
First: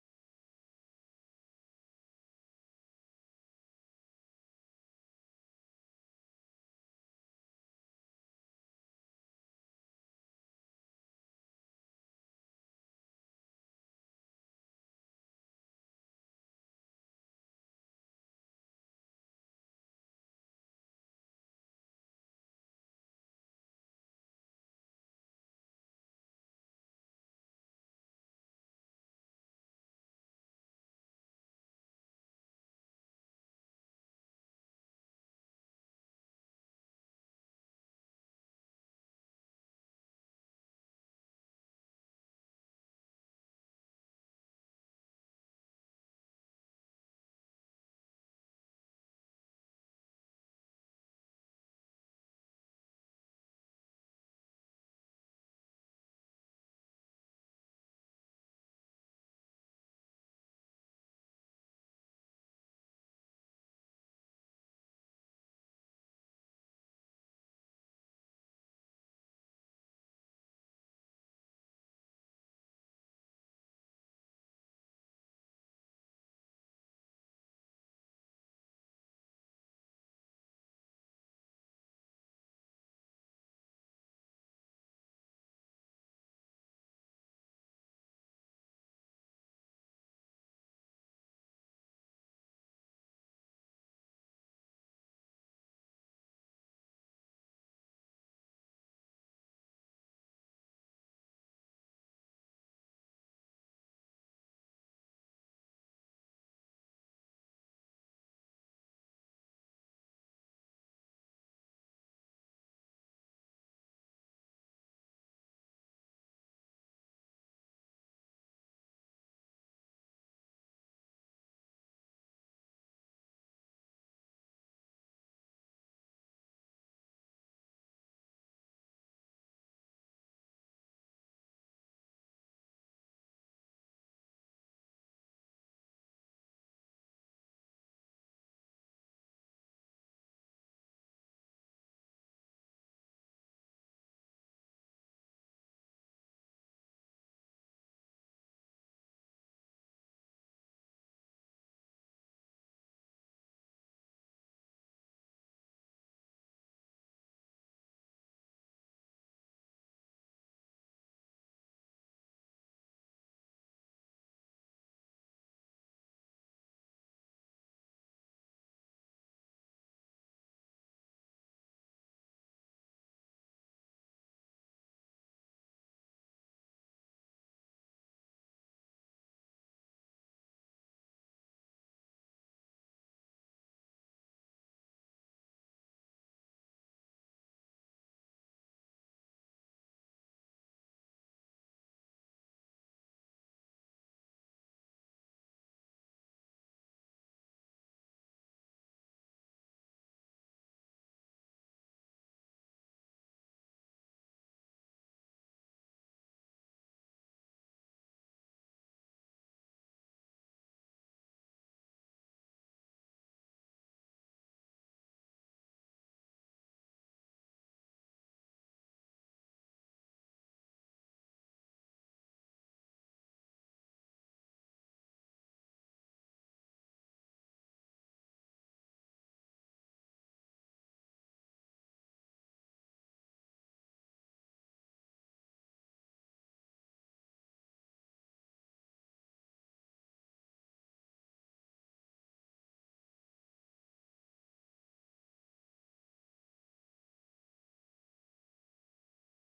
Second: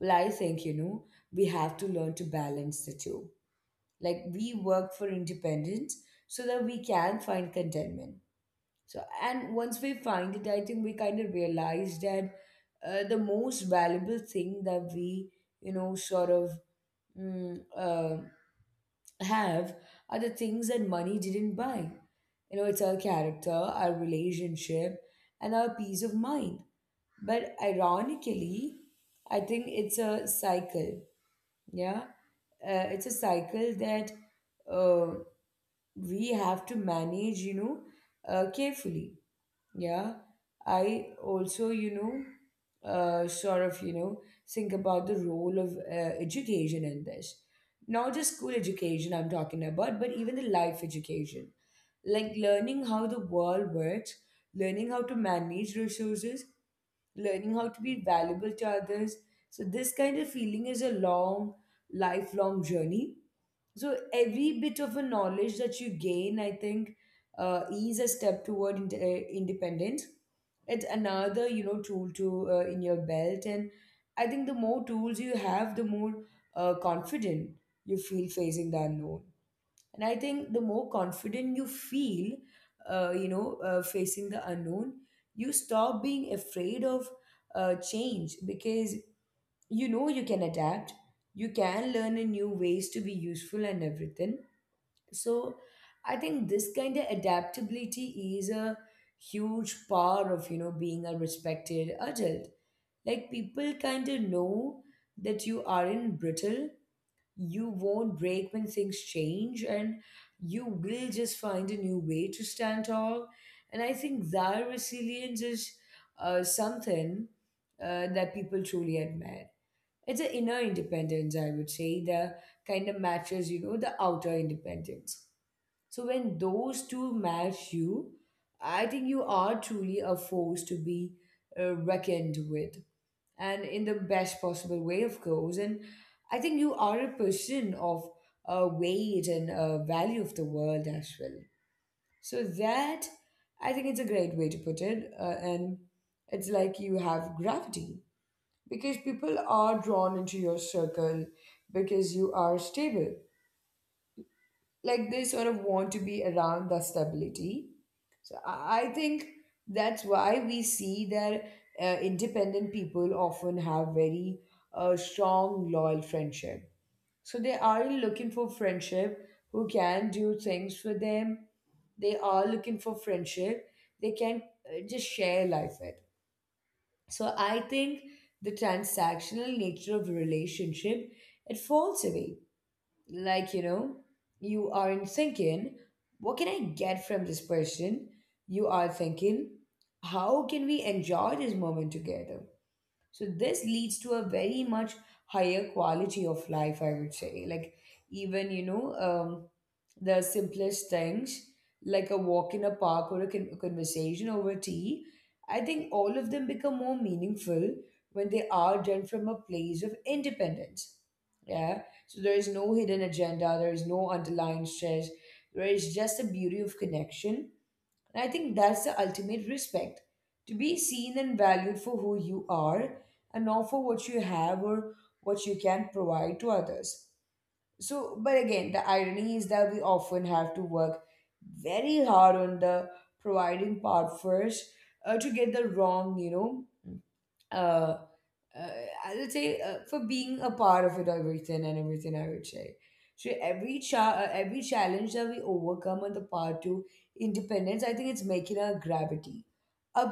[SPEAKER 1] Well, I think, you know, we have to learn to balance the two. Like we work for independence so that we can find contentment. So and once we find it, I think we kind of realize that the most valuable thing that we, you know, mm, uh, have are the things that money didn't buy. You know, it's our character, our relationship, and our peace of mind. But ironically, I think it's a cycle. Yeah. It's a cycle that uh, we have to manage, you know, carefully. Yeah, I also, you know, sort of, you know, think about the role of education in this. Not just school education I'm talking about, but even the life education. Like learning how the world works, learning how to manage resources, learning how to be valuable to others. So, this kind of feeling is a long, lifelong journey. So, every bit of a knowledge that you gain, I think, is a step toward independence. It's another, you know, tool to in your belt, and I think the more tools you have, the more confident you feel facing the unknown. And I think the more confident you feel, facing the unknown, you stop being afraid of change because you know you can adapt, you can learn in new ways to be useful and everything. So I think this kind of adaptability is a huge part of, you know, being a respected adult. Like people kind of know that you aren't brittle, you won't break when things change, and you will just find a new way to stand tall. And I think that resilience is something that people truly admire. It's an inner independence, I would say, that kind of matches, you know, the outer independence. So when those two match you, I think you are truly a force to be reckoned with, and in the best possible way, of course. And I think you are a person of weight and value of the world as well. So that, I think it's a great way to put it, and it's like you have gravity because people are drawn into your circle because you are stable. Like they sort of want to be around the stability. So I think that's why we see that independent people often have very strong, loyal friendship. So they are looking for friendship who can do things for them. They are looking for friendship they can just share life with. So I think the transactional nature of relationship, it falls away. Like, you know, you aren't thinking what can I get from this person, you are thinking how can we enjoy this moment together. So this leads to a very much higher quality of life, I would say. Like even, you know, the simplest things like a walk in a park or a conversation over tea, I think all of them become more meaningful when they are done from a place of independence. Yeah. So there is no hidden agenda, there is no underlying stress, there is just the beauty of connection. And I think that's the ultimate respect, to be seen and valued for who you are and not for what you have or what you can provide to others. So, but again, the irony is that we often have to work very hard on the providing part first to get the wrong, you know, uh, uh, I would say for being a part of it, everything and everything. I would say so. Every challenge that we overcome on the path to independence, I think it's making our gravity a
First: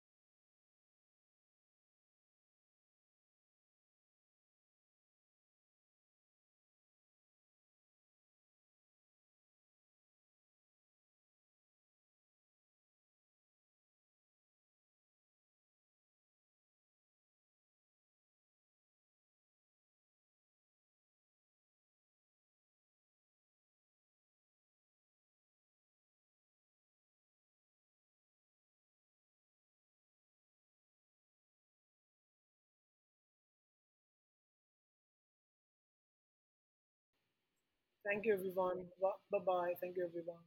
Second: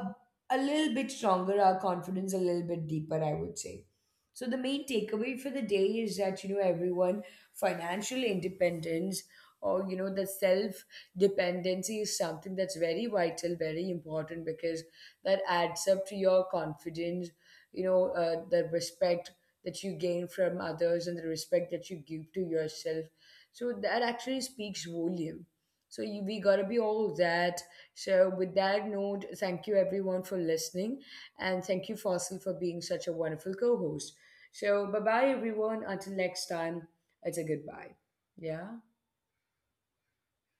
[SPEAKER 1] a little bit stronger, our confidence a little bit deeper, I would say. So the main takeaway for the day is that, you know, everyone, financial independence or, you know, the self dependency is something that's very vital, very important because that adds up to your confidence, you know, the respect that you gain from others and the respect that you give to yourself. So that actually speaks volume. So you, we gotta be all that. So with that note, thank you everyone for listening, and thank you Fossil for being such a wonderful co-host. So bye bye everyone until next time. It's a goodbye.
[SPEAKER 2] Thank you,
[SPEAKER 1] Yeah.
[SPEAKER 2] everyone. Bye bye. Thank you, everyone.